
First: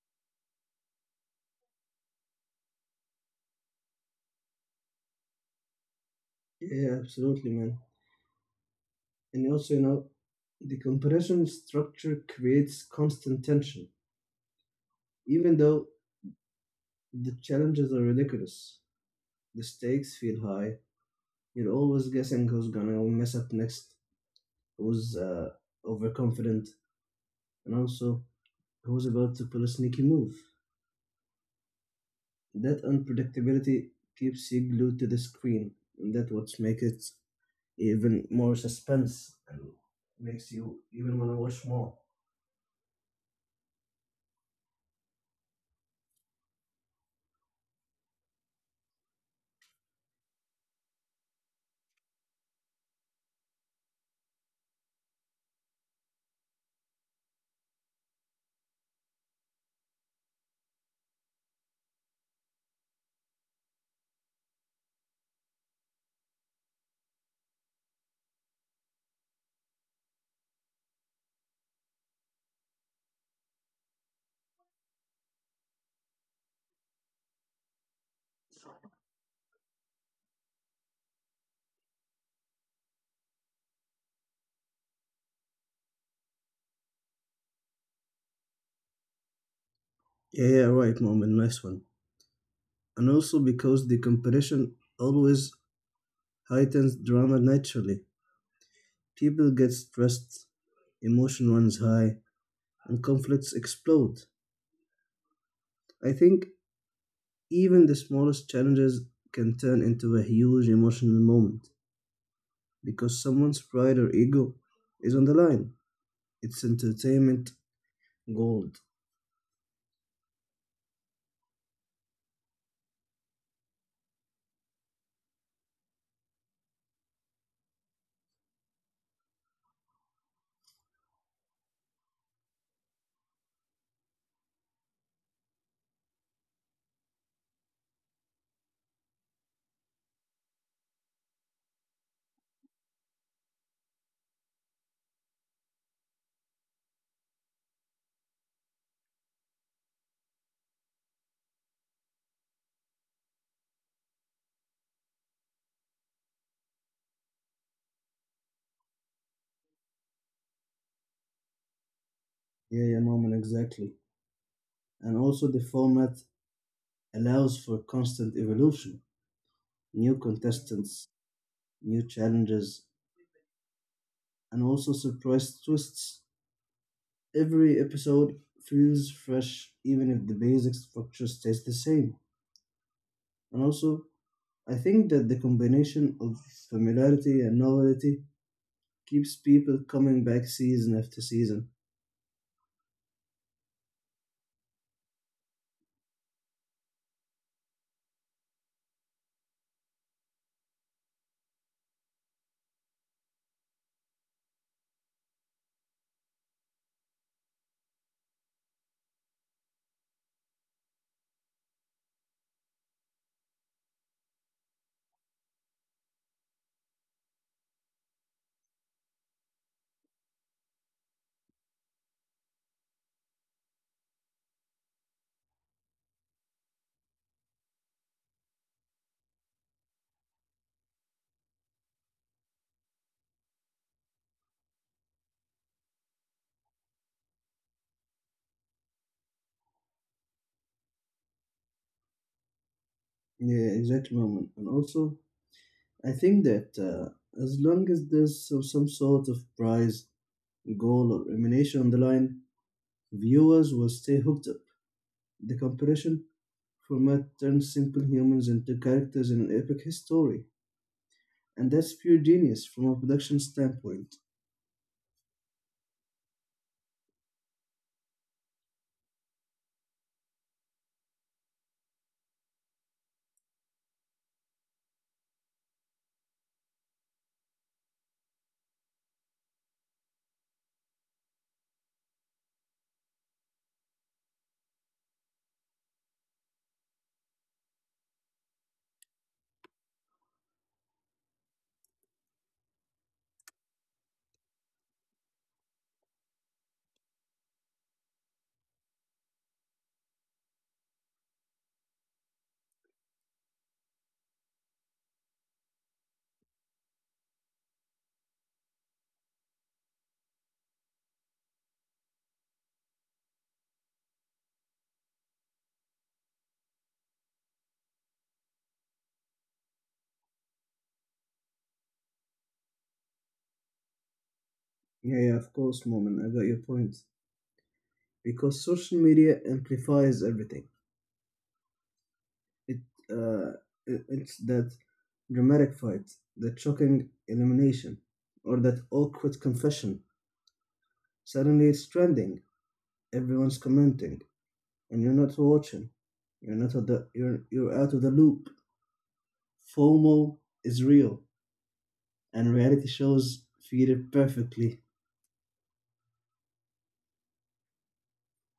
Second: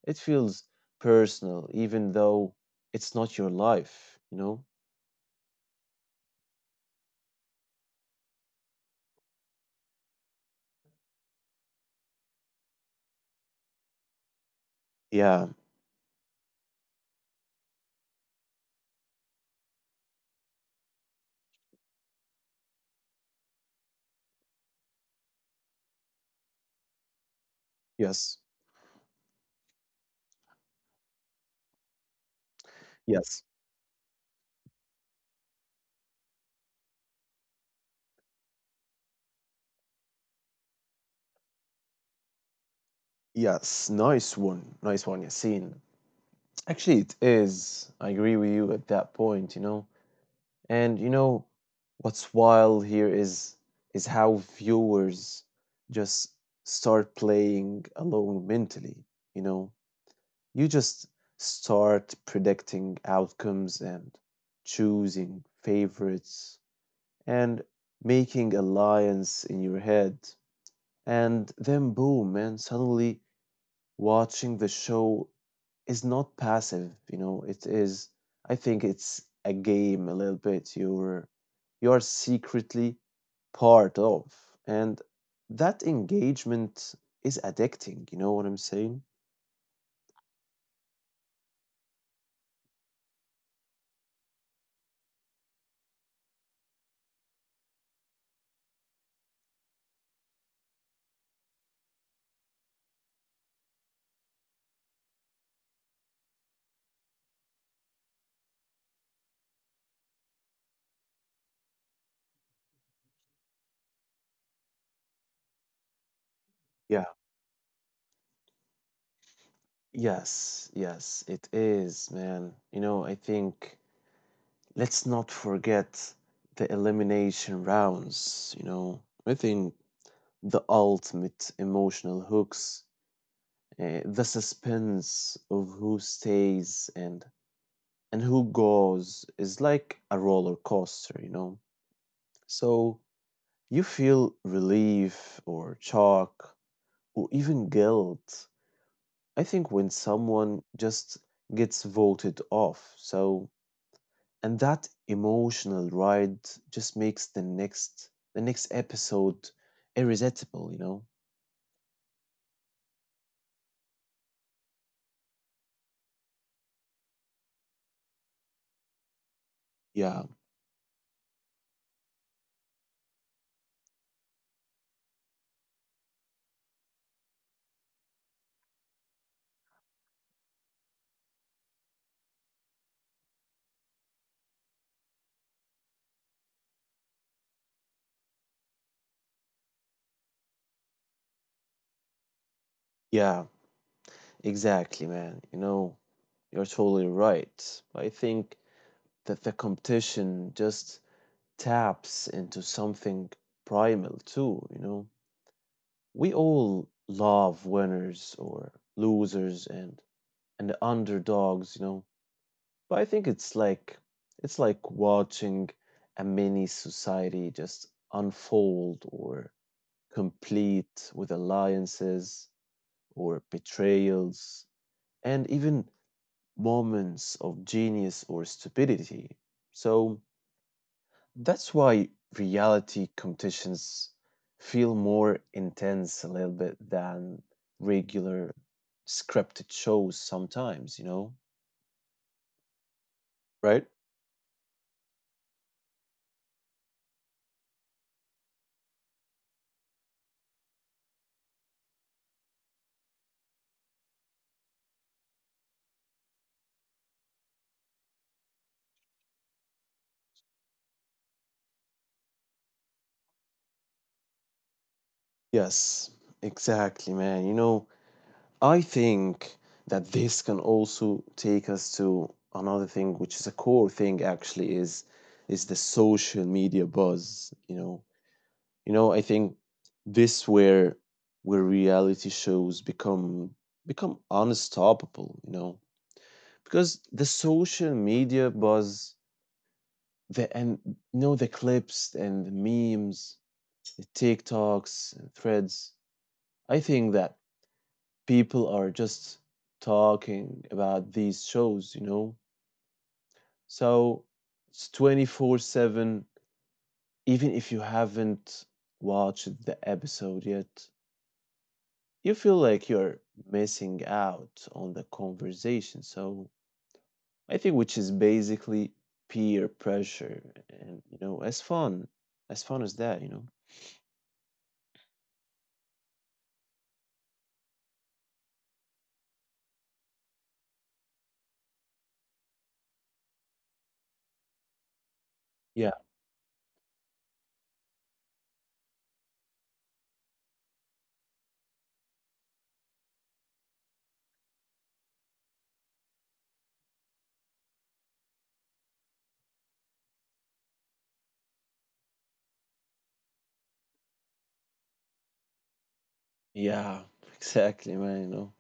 it feels personal even though it's not your life, you know? Yeah, absolutely, man. And also, you know, the comparison structure creates constant tension. Yeah. Even though the challenges are ridiculous, the stakes feel high, you're always guessing who's gonna mess up next. Who was overconfident, and also Yes. who was about to pull a sneaky move. That Yes. unpredictability keeps you glued to the screen, and that what makes it even more suspense and makes you even want to watch more. Yes. Nice one. Nice one, Yasin. Actually, it is. I agree with you at that point, you know. And you know what's wild here is how viewers just start playing along mentally, you know. You just start predicting outcomes and choosing favorites and making alliance in your head. And then boom, man, suddenly watching the show is not passive, you know. It is, I think it's a game a little bit. You're secretly part of, and that engagement is addicting, you know what I'm saying? Yeah, yeah, right, Moment. Nice one. And also because the competition always heightens drama naturally. People get stressed, emotion runs high, and conflicts explode. I think even the smallest challenges can turn into a huge emotional moment because someone's pride or ego is on the line. It's Yeah. entertainment gold. Yes, yes, it is, man. You know, I think let's not forget the elimination rounds, you know. I think the ultimate emotional hooks, the suspense of who stays and who goes is like a roller coaster, you know? So you feel relief or shock or even guilt. I think when someone just gets voted off. So, and that emotional ride just makes the next episode irresistible, you know? Yeah, yeah, moment, exactly. And also, the format allows for constant evolution, new Yeah. contestants, new challenges, and also surprise twists. Every episode feels fresh, even if the basic structure stays the same. And also, I think that the combination of familiarity and novelty keeps people coming back season after season. Yeah, exactly, man. You know, you're totally right. I think that the competition just taps into something primal too, you know. We all love winners or losers and underdogs, you know. But I think it's like watching a mini society just unfold or complete with alliances or betrayals and even moments of genius or stupidity. So that's why reality competitions feel more intense a little bit than regular scripted shows sometimes, you know, Yeah, right? exact moment. And also, I think that as long as there's some sort of prize, goal, or elimination on the line, viewers will stay hooked up. The competition format turns simple humans into characters in an epic history. And that's pure genius from a production standpoint. Yes, exactly, man. You know, I think that this can also take us to another thing, which is a core thing actually, is the social media buzz. You know, I think this where reality shows become unstoppable. You know, because the social media buzz, the and you the clips and the memes, the TikToks and threads. I think that people are just talking about these shows, you know? So it's 24/7. Even if you haven't watched the episode yet, you feel like you're missing out on the conversation. So I think which is basically peer pressure and you know, as fun as that, you know? Yeah, yeah, of course, Moment. I got your point. Because social media amplifies everything. It uh, it's that dramatic Yeah, fight, that shocking elimination, or that awkward confession. Suddenly it's trending. Everyone's commenting, and you're not watching. You're not of the, you're out of the loop. FOMO is real, and reality shows feed it perfectly. yeah, exactly, man, you know.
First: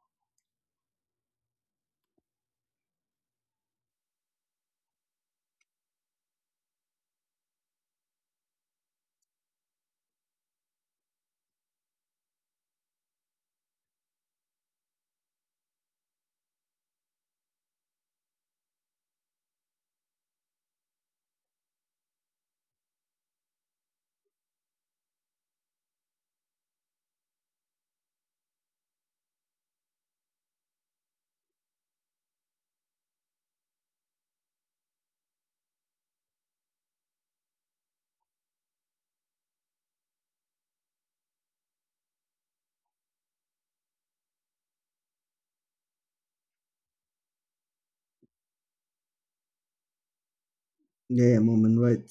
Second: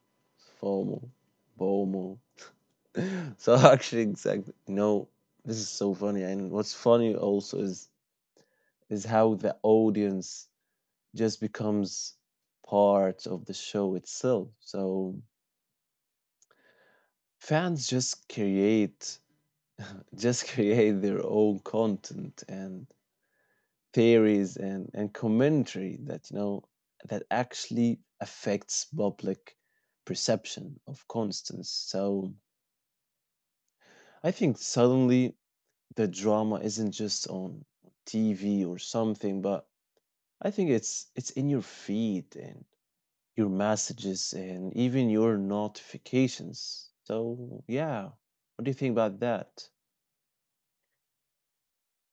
FOMO, BOMO. So actually, exactly. No, this is so funny. And what's funny also is how the audience just becomes part of the show itself. So fans just create their own content and theories and commentary that you know that actually affects public perception of constance. So I think suddenly the drama isn't just on TV or something, but I think it's in your feed and your messages and even your notifications. So yeah, what do you think about that? Yeah, yeah, moment, right?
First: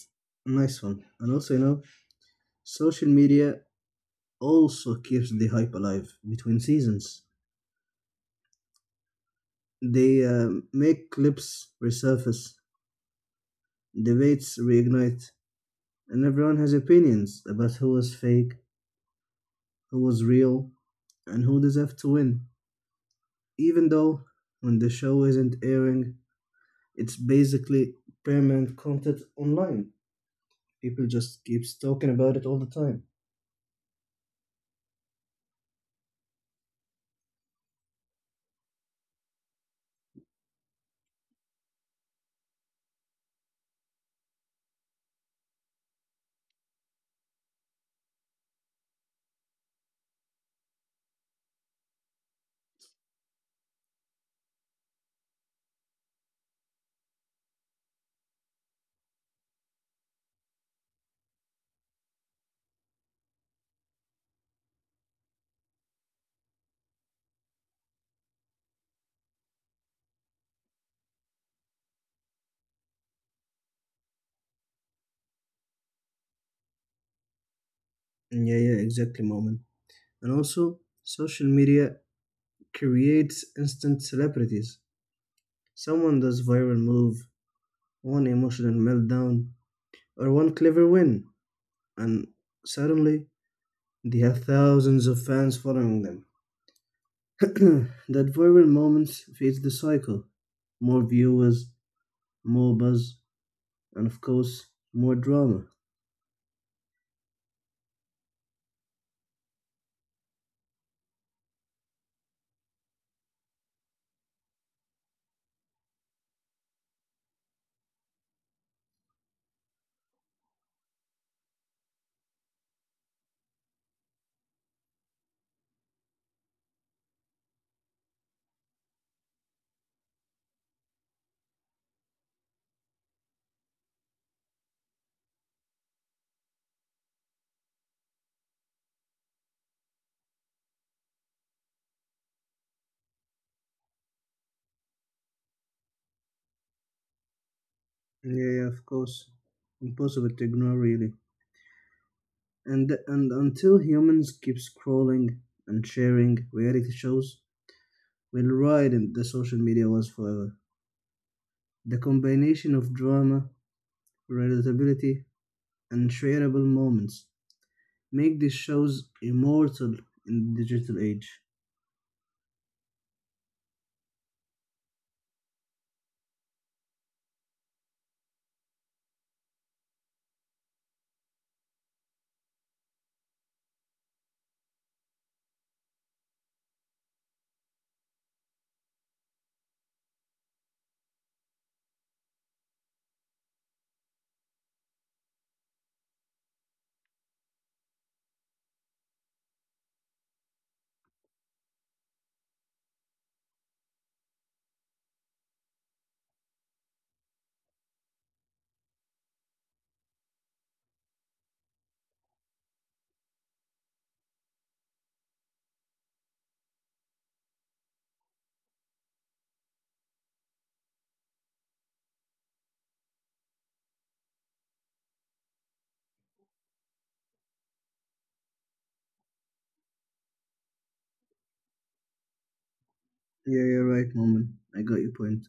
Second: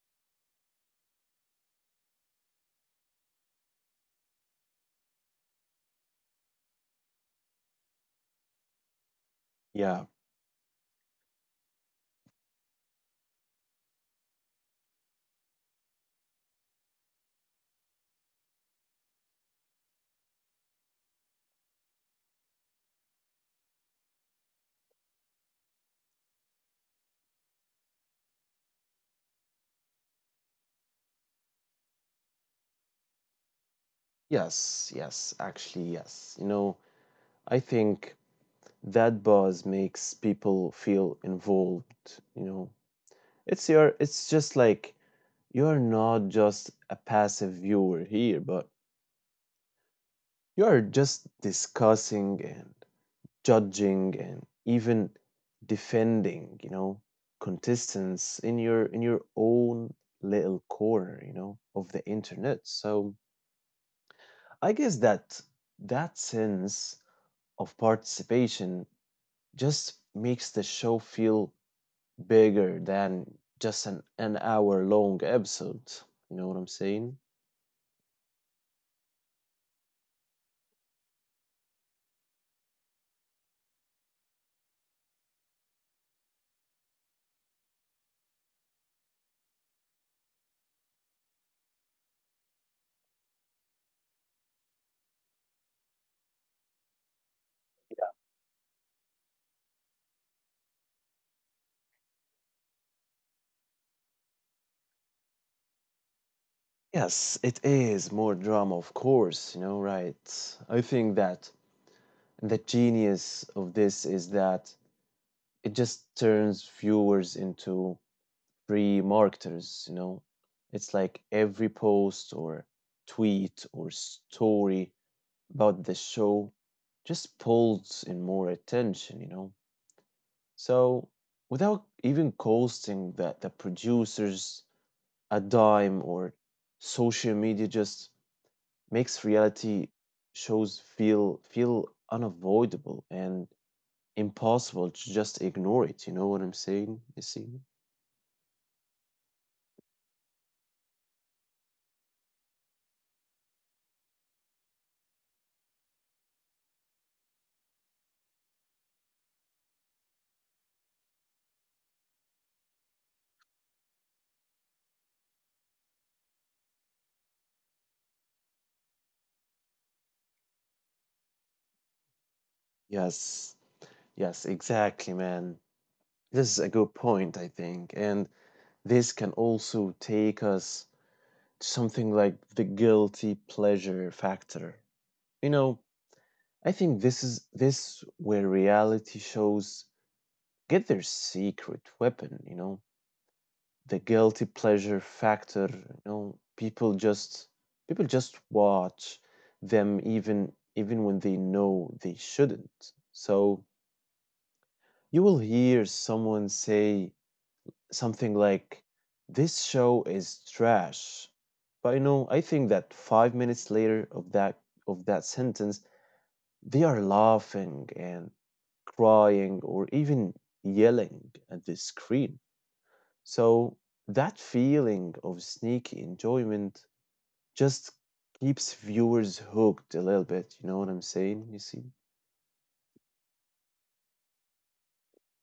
Nice one. And also, you know, social media also keeps the hype alive between seasons. Yeah. They make clips resurface, debates reignite, and everyone has opinions about who was fake, who was real, and who deserved to win. Even though when the show isn't airing, it's basically permanent content online. People just keeps talking about it all the time. Yes, yes, actually yes. You know, I think that buzz makes people feel involved, you know. It's just like you're not just a passive viewer here, but you're just discussing and judging and even defending, you know, contestants in your own little corner, you know, of the internet. So I guess that that sense of participation just makes the show feel bigger than just an hour long episode. You know what I'm saying? And yeah, yeah, exactly, moment. And also, social media creates instant celebrities. Someone does viral move, one emotional meltdown, or one clever win, and suddenly they have thousands of fans following them. That viral moments feeds the cycle. More viewers, more buzz, and of course, more drama. Yes, it is more drama, of course, you know, right? I think that the genius of this is that it just turns viewers into free marketers, you know? It's like every post or tweet or story about the show just pulls in more attention, you know? So, without even costing the producers a dime or social media just makes reality shows feel unavoidable and impossible to just ignore it. You know what I'm saying? You see? Yeah, yeah, of course. Impossible to ignore, really. And until humans keep scrolling and sharing reality shows, we'll ride in the social media was forever. The combination of drama, relatability, and shareable moments make these shows immortal in the digital age. Yes, yes, exactly, man. This is a good point, I think. And this can also take us to something like the guilty pleasure factor. You know, I think this is this where reality shows get their secret weapon, you know, the guilty pleasure factor, you know, people just watch them even when they know they shouldn't. So you will hear someone say something like this show is trash, but you know, I think that 5 minutes later of that sentence they are laughing and crying or even yelling at the screen. So that feeling of sneaky enjoyment just keeps viewers hooked a little bit. You know what I'm saying? You see? Yeah, yeah, right, Moment. I got your point.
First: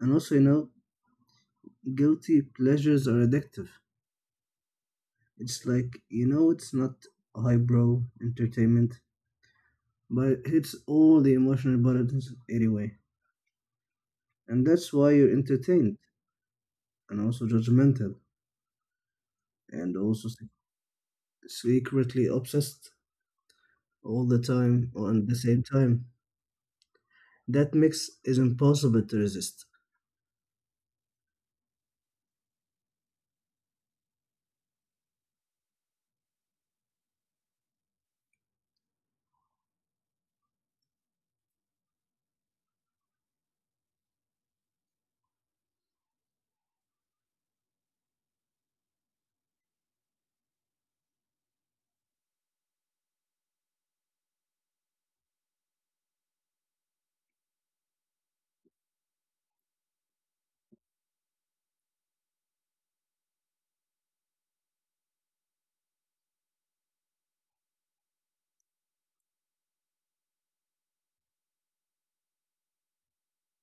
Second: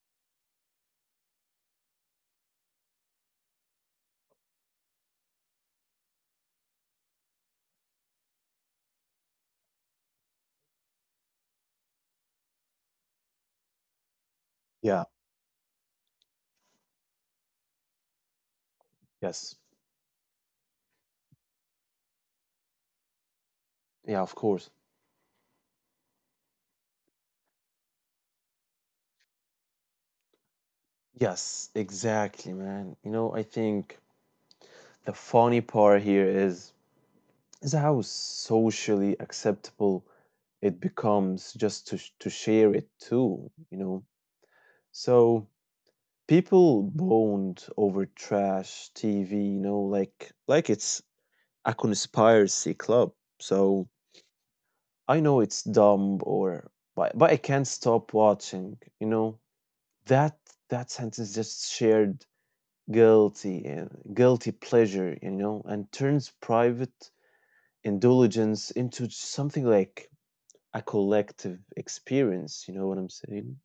And also, you know, guilty pleasures are addictive. It's like, you know, it's not highbrow entertainment, but it hits all the emotional buttons anyway. And that's Yeah. why you're entertained and also judgmental Yes. and also secretly obsessed Yeah, all of the course. time or at the same time. That mix is impossible to resist. Yes, exactly, man. You know, I think the funny part here is how socially acceptable it becomes just to share it too, you know. So people bond over trash TV, you know, like it's a conspiracy club. So I know it's dumb or but I can't stop watching, you know. That that sentence just shared guilty pleasure, you know, and turns private indulgence into something like a collective experience. You know what I'm saying?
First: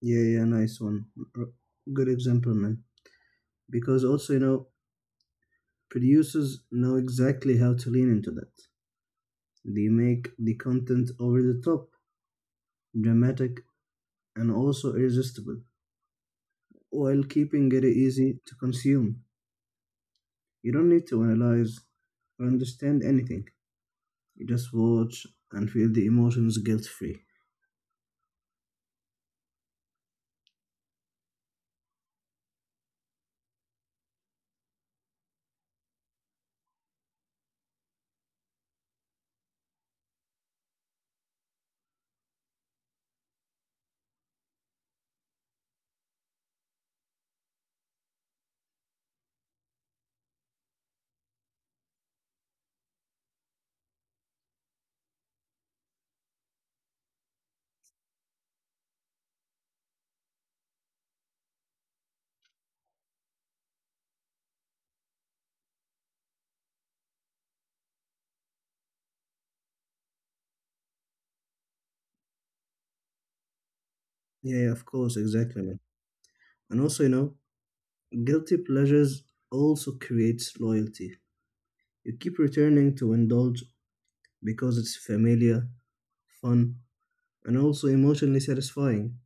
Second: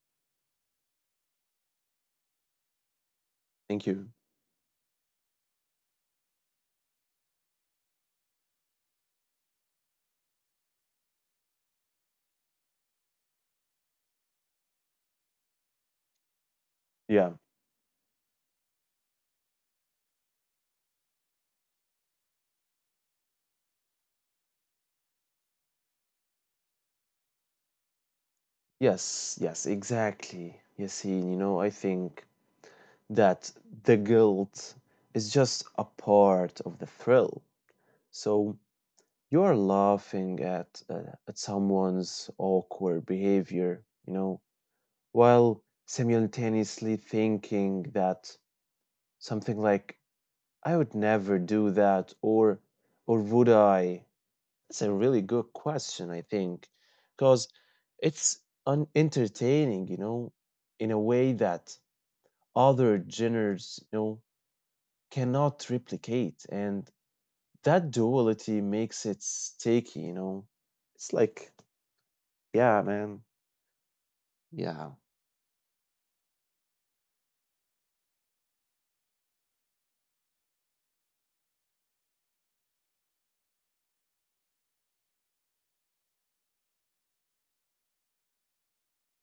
Yeah, yeah, nice one. R- Good example, man. Thank Because you. also, you know, producers know exactly how to lean into that. They make the content over the top dramatic, and also irresistible, while Yeah. keeping it easy to consume. You don't need to analyze or understand anything. You just watch and feel the emotions guilt free. Yes. Yes. Exactly. Yassine, you know, I think that the guilt is just a part of the thrill. So you are laughing at someone's awkward behavior, you know, while simultaneously thinking that something like, I would never do that, or would I? That's a really good question, I think, because it's entertaining, you know, in a way that other genres, you know, cannot replicate. And that duality makes it sticky, you know. It's like, yeah, man. Yeah, yeah, of Yeah. course, exactly, man. And also, you know, guilty pleasures also creates loyalty. You keep returning to indulge because it's familiar, fun, and also emotionally satisfying.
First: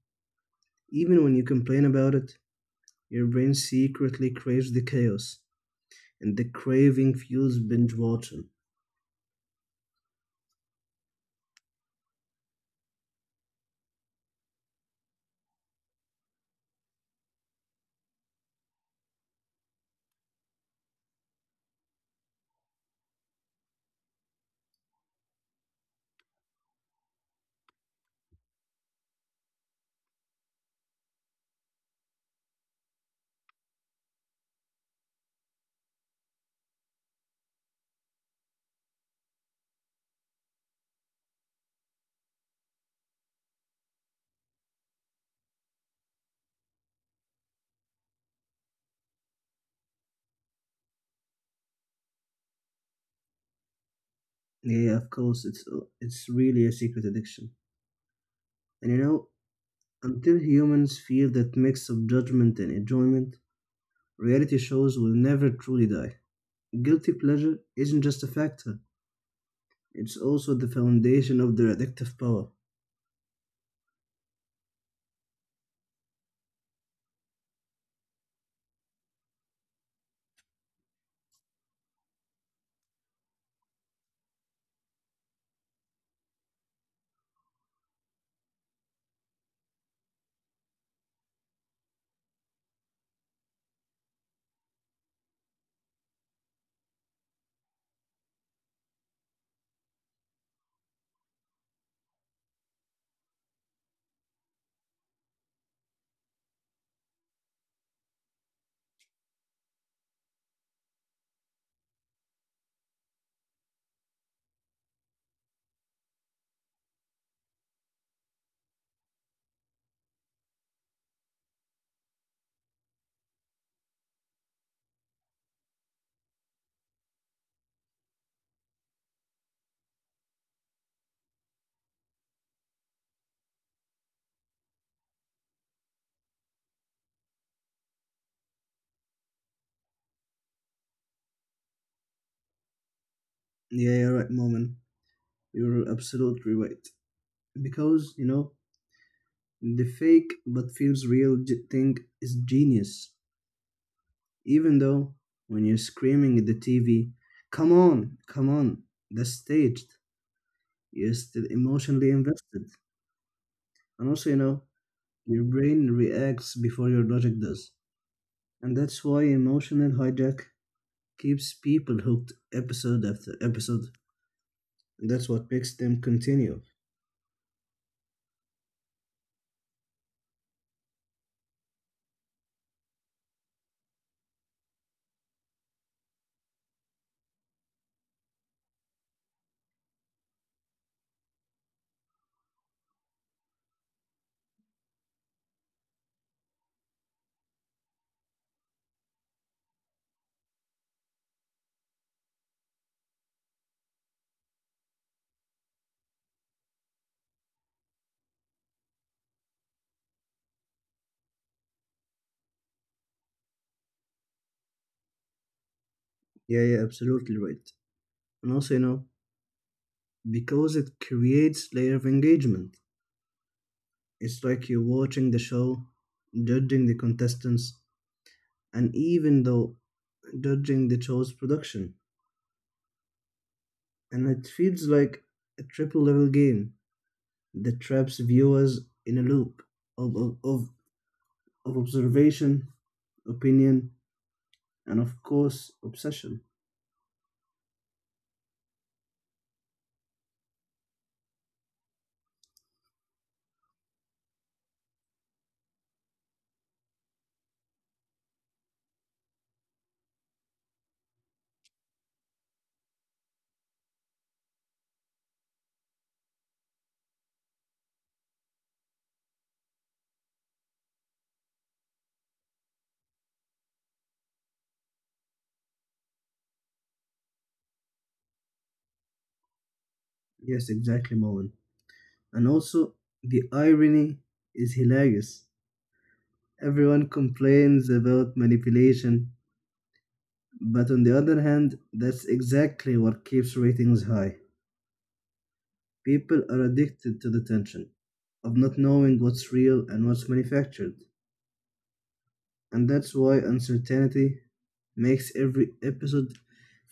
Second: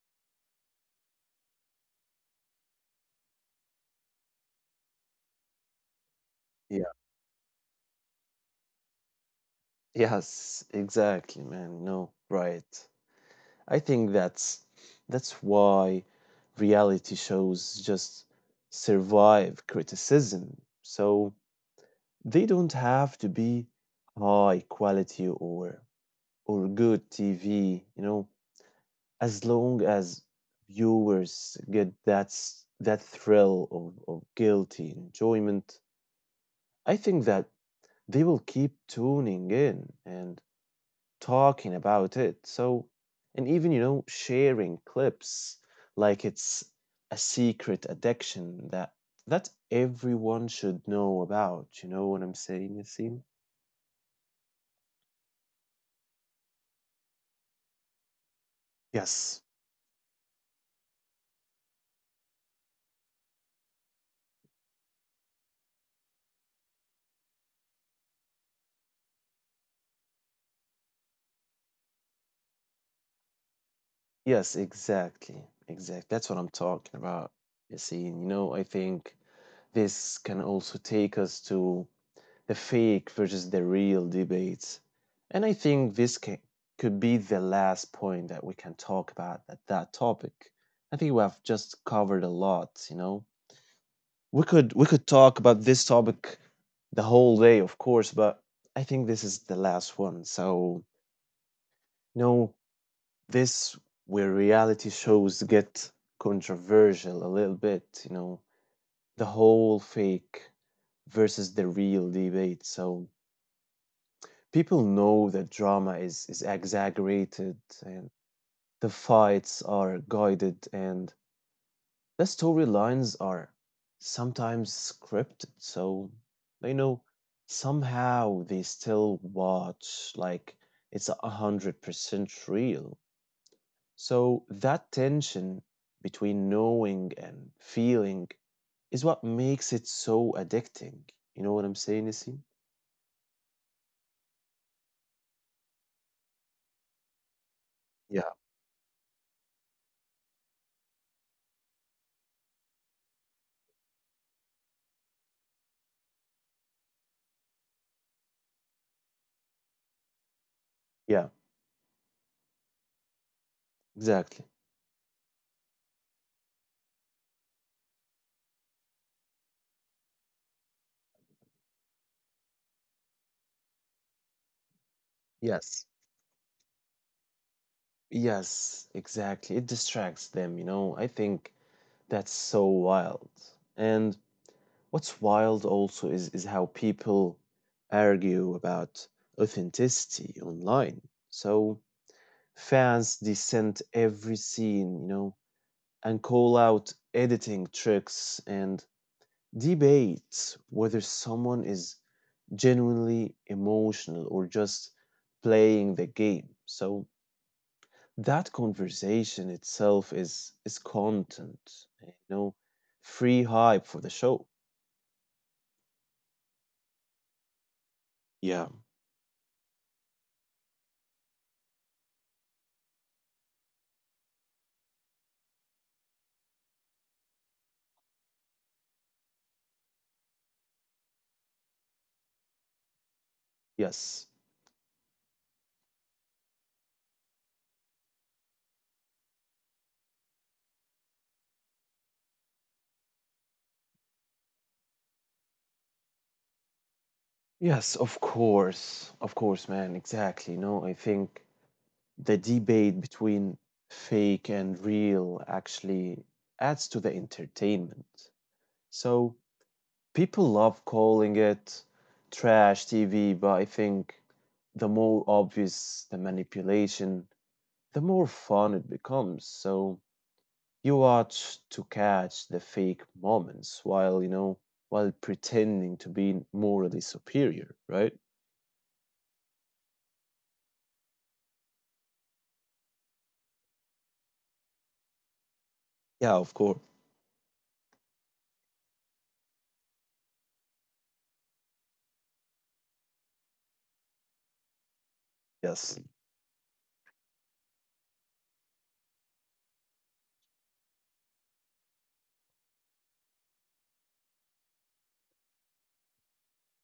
Even when you complain about it, your brain secretly craves the chaos, and the Yeah. craving fuels binge watching. Yes, exactly, man. No, right. I think that's why reality shows just survive criticism. So they don't have to be high quality or good TV, you know, as long as viewers get that thrill of guilty enjoyment. I think that they will keep tuning in and talking about it. So and even, you know, sharing clips like it's a secret addiction that everyone should know about. You know what I'm saying, Yasim? Yeah, of course, it's really a secret addiction. And you know, Yes. until humans feel that mix of judgment and enjoyment, reality shows will never truly die. Guilty pleasure isn't just a factor; it's also the foundation of their addictive power. Yes, exactly. Exactly. That's what I'm talking about. You see, and you know, I think this can also take us to the fake versus the real debates. And I think this could be the last point that we can talk about at that topic. I think we have just covered a lot, you know. We could talk about this topic the whole day, of course, but I think this is the last one. So, no, this where reality shows get controversial a little bit, you know, the whole fake versus the real debate. So people know that drama is exaggerated and the fights are guided and the storylines are sometimes scripted. So they know somehow they still watch like it's 100% real. So that tension between knowing and feeling is what makes it so addicting. You know what I'm saying, Nassim? Yeah, you're right, Moment. You're absolutely right. Because you Yeah. know, the fake but feels real thing is genius. Even though when you're screaming at the TV, come on, come on, that's staged, you're Yeah, still emotionally invested. And also, you exactly. know, your brain reacts before your logic does. And that's why emotional hijack keeps people hooked episode after episode. And that's what makes Yes. them continue. Yes, exactly. It distracts them, you know. I think that's so wild. And what's wild also is how people argue about authenticity online. So fans dissent every scene, you know, and call out editing tricks and debate whether someone is genuinely emotional or just playing the game. So that conversation itself is content, you know, free hype for the show. Yeah, yeah, absolutely right. And also, you Yeah. know, because it creates layer of engagement. It's like you're watching the show, judging the contestants, and even though dodging the show's production, and Yes. it feels like a triple level game that traps viewers in a loop of, of, of, of observation, opinion, and of course, obsession. Yes, of course. Of course, man. Exactly. No, I think the debate between fake and real actually adds to the entertainment. So people love calling it trash TV, but I think the more obvious the manipulation, the more fun it becomes. So you watch to catch the fake moments while, you know, while pretending to be morally superior, right? Yes, exactly, Moen. And also, the irony is hilarious. Yeah, of course. Everyone complains about manipulation, but on the other hand, that's exactly what keeps ratings high. Yes. People are addicted to the tension of not knowing what's real and what's manufactured, and that's why uncertainty makes every episode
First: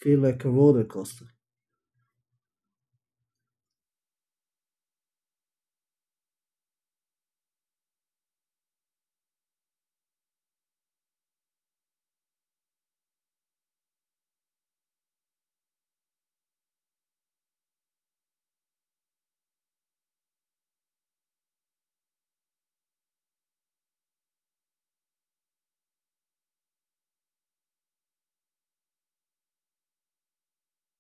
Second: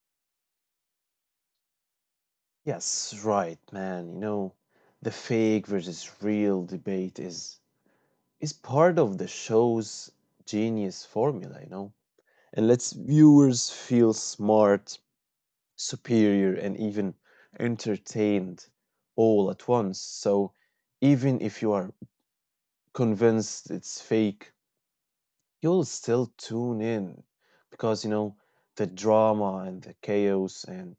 feel like a roller coaster. Yes, right, man. You know, the fake versus real debate is part of the show's genius formula, you know, and lets viewers feel smart, superior, and even entertained all at once. So even if you are convinced it's fake, you'll still tune in, because you know the drama and the chaos and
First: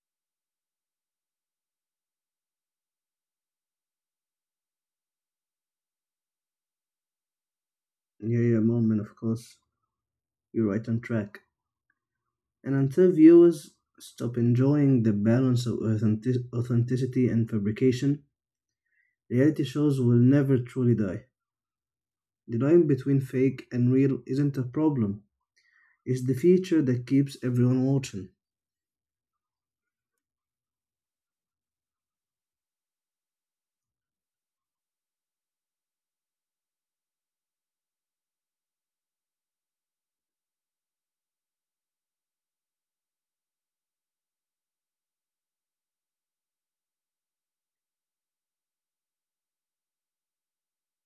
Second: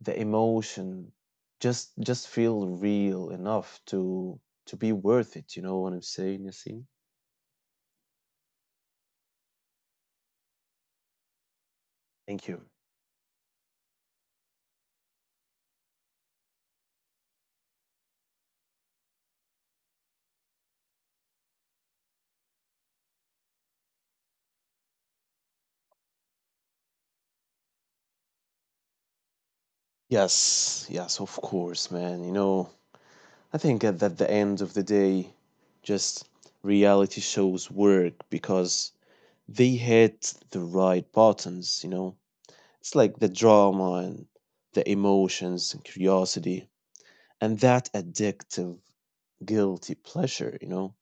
the emotion just feel real enough to be worth it. You know what I'm saying, Yasin? Yeah, yeah, moment, of course. You're right on track. Thank you. And until viewers stop enjoying the balance of authenticity and fabrication, reality shows will never truly die. The line between fake and real isn't a problem, it's the feature that keeps everyone watching. Yes, yes, of course, man. You know, I think at the end of the day, just reality shows work because they hit the right buttons, you know? It's like the drama and the emotions and curiosity and that addictive, guilty pleasure, you know?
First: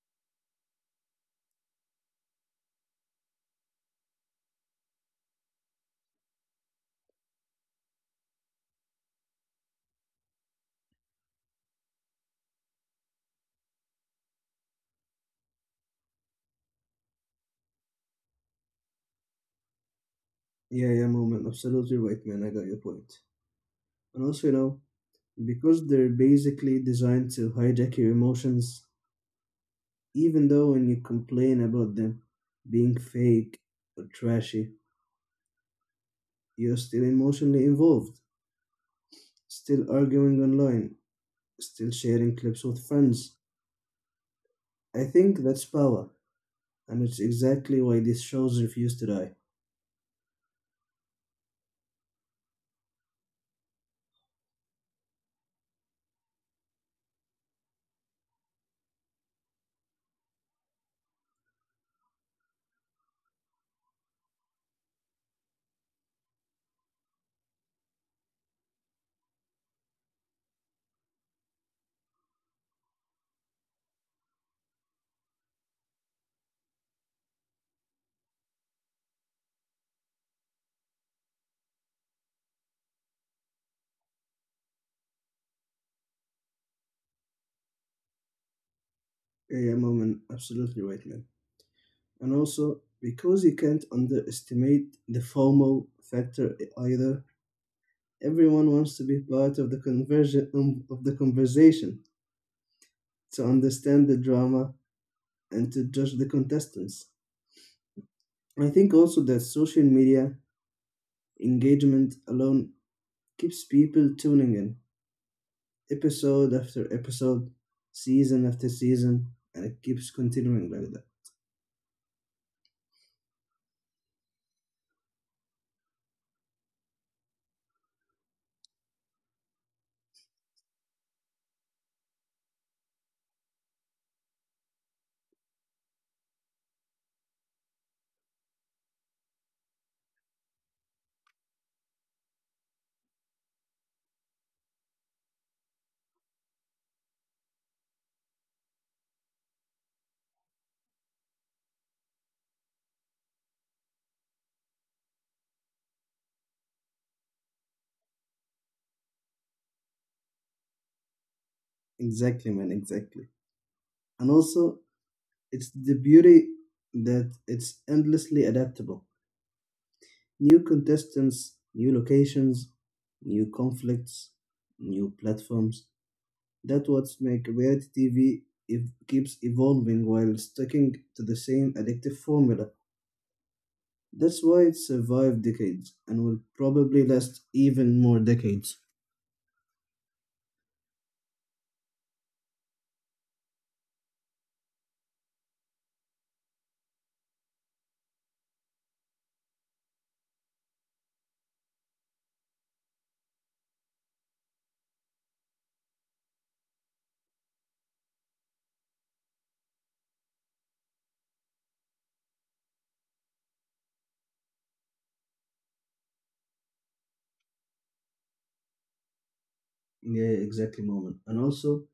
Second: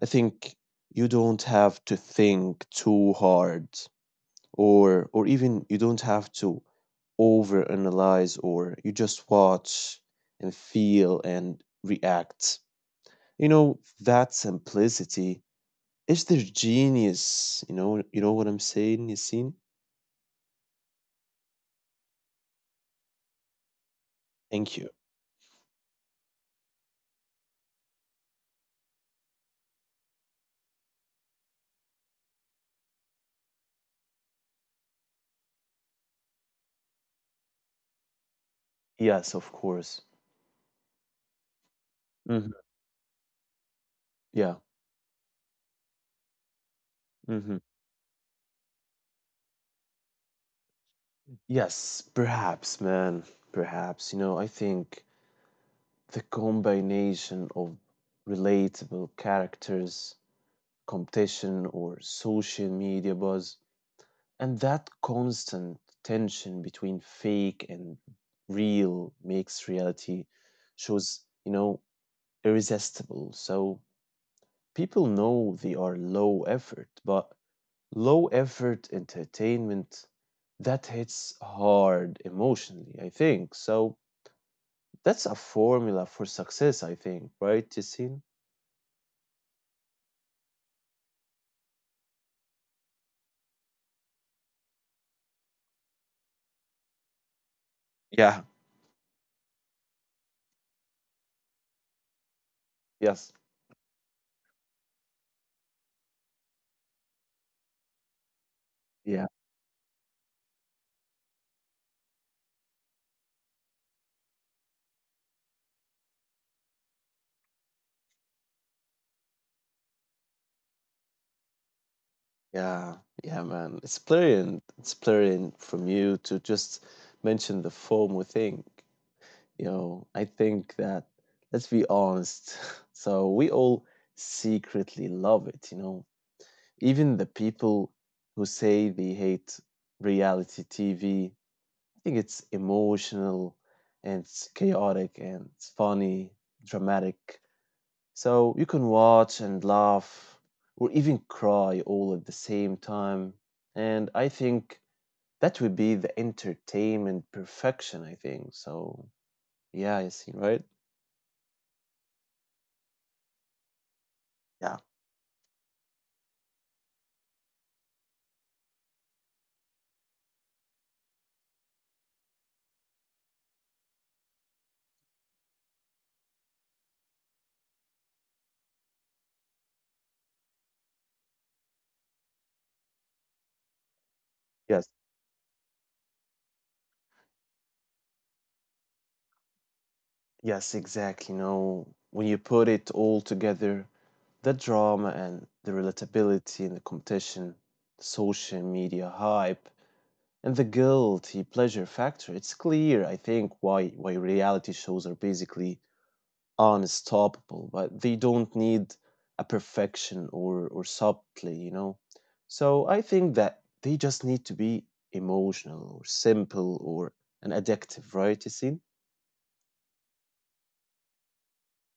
I think you don't have to think too hard or even you don't have to overanalyze, or you just watch and feel and react. You know, that simplicity is their genius. You know what I'm saying, Yasin? Yeah, yeah, moment, absolutely right, man. I got your point. And also, you Thank know, you. because they're basically designed to hijack your emotions even though when you complain about them being fake or trashy, you're still emotionally involved, Yes, of still course. arguing online, still sharing Hmm. clips with friends. Yeah. I think that's power, and it's Hmm. exactly why these shows refuse to die. Yes, perhaps, man. Perhaps. You know, I think the combination of relatable characters, competition, or social media buzz, and that constant tension between fake and real makes reality shows, you know, irresistible. So people know they are low effort, but low effort entertainment that hits hard emotionally, I think. So that's a formula for success, I think, right, Yassine? Yeah, Moment, absolutely right, man. And also, because you can't underestimate the FOMO factor either, Yeah. everyone wants to be part of the conversion of the conversation, Yes. to understand the drama, and to judge the contestants. I think also Yeah. that social media engagement alone keeps people tuning in episode after episode, season after season, and it keeps continuing like that. Yeah. Yeah, man. It's brilliant. It's brilliant from you to just mention the FOMO thing. You know, I think that, let's be honest. So we all secretly love it, you know. Even the people who say they hate reality TV think it's emotional and it's chaotic and it's funny, dramatic. So you can watch and laugh or even cry all at the same time. And I think that would be the entertainment perfection, I think. So, yeah, I see, right? Exactly, man, exactly. And Yeah. also, it's the beauty that it's endlessly adaptable. New contestants, new locations, new conflicts, new platforms. That's what makes reality TV if keeps evolving while sticking to the same addictive formula. That's why it Yes, survived decades and will probably last even more decades. yes, exactly. You know, when you put it all together, the drama and the relatability and the competition, social media hype, and the guilty pleasure factor, it's clear, I think, why reality shows are basically unstoppable, but they don't need a perfection or subtlety, you know. So I think that they just need to be emotional or simple or an addictive, right? You see? Yeah, exactly, moment. And also,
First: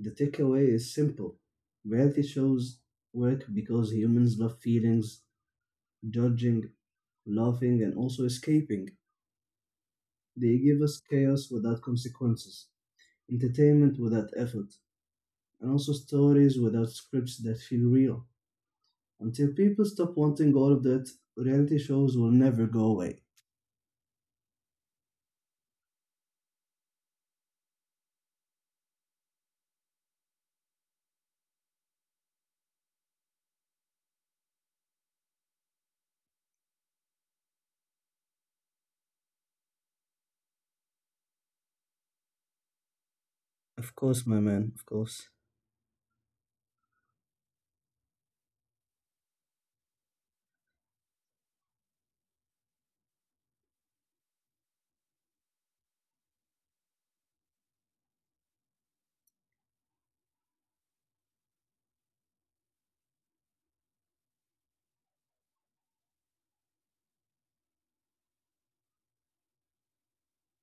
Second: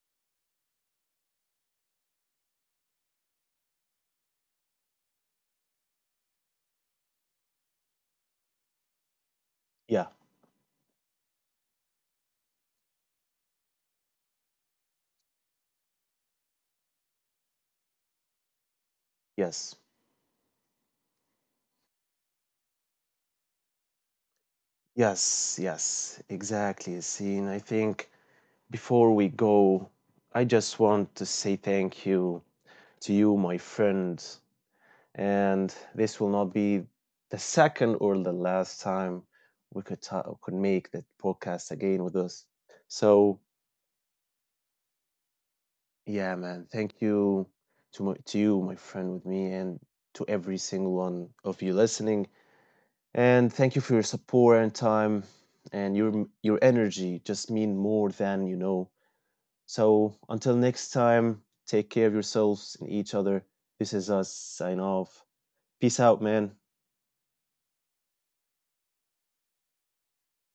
the takeaway is simple. Reality shows work because humans love feelings, judging, laughing, and also escaping. Yeah. They give us chaos without consequences, entertainment without effort, and also stories without scripts that feel real. Until Yes. people stop wanting all of that, reality shows will never go away. Yes. Yes. Exactly. Yassine. I think before we go, I just want to say thank you to you, my friends, and this will not be the second or the last time we could could make that podcast again with us. So Of course, my man, of course. yeah, man, thank you to to you, my friend, with me, and to every single one of you listening. And thank you for your support and time, and your energy just mean more than you know. So until next time, take care of yourselves and each other. This is us sign off. Peace out, man.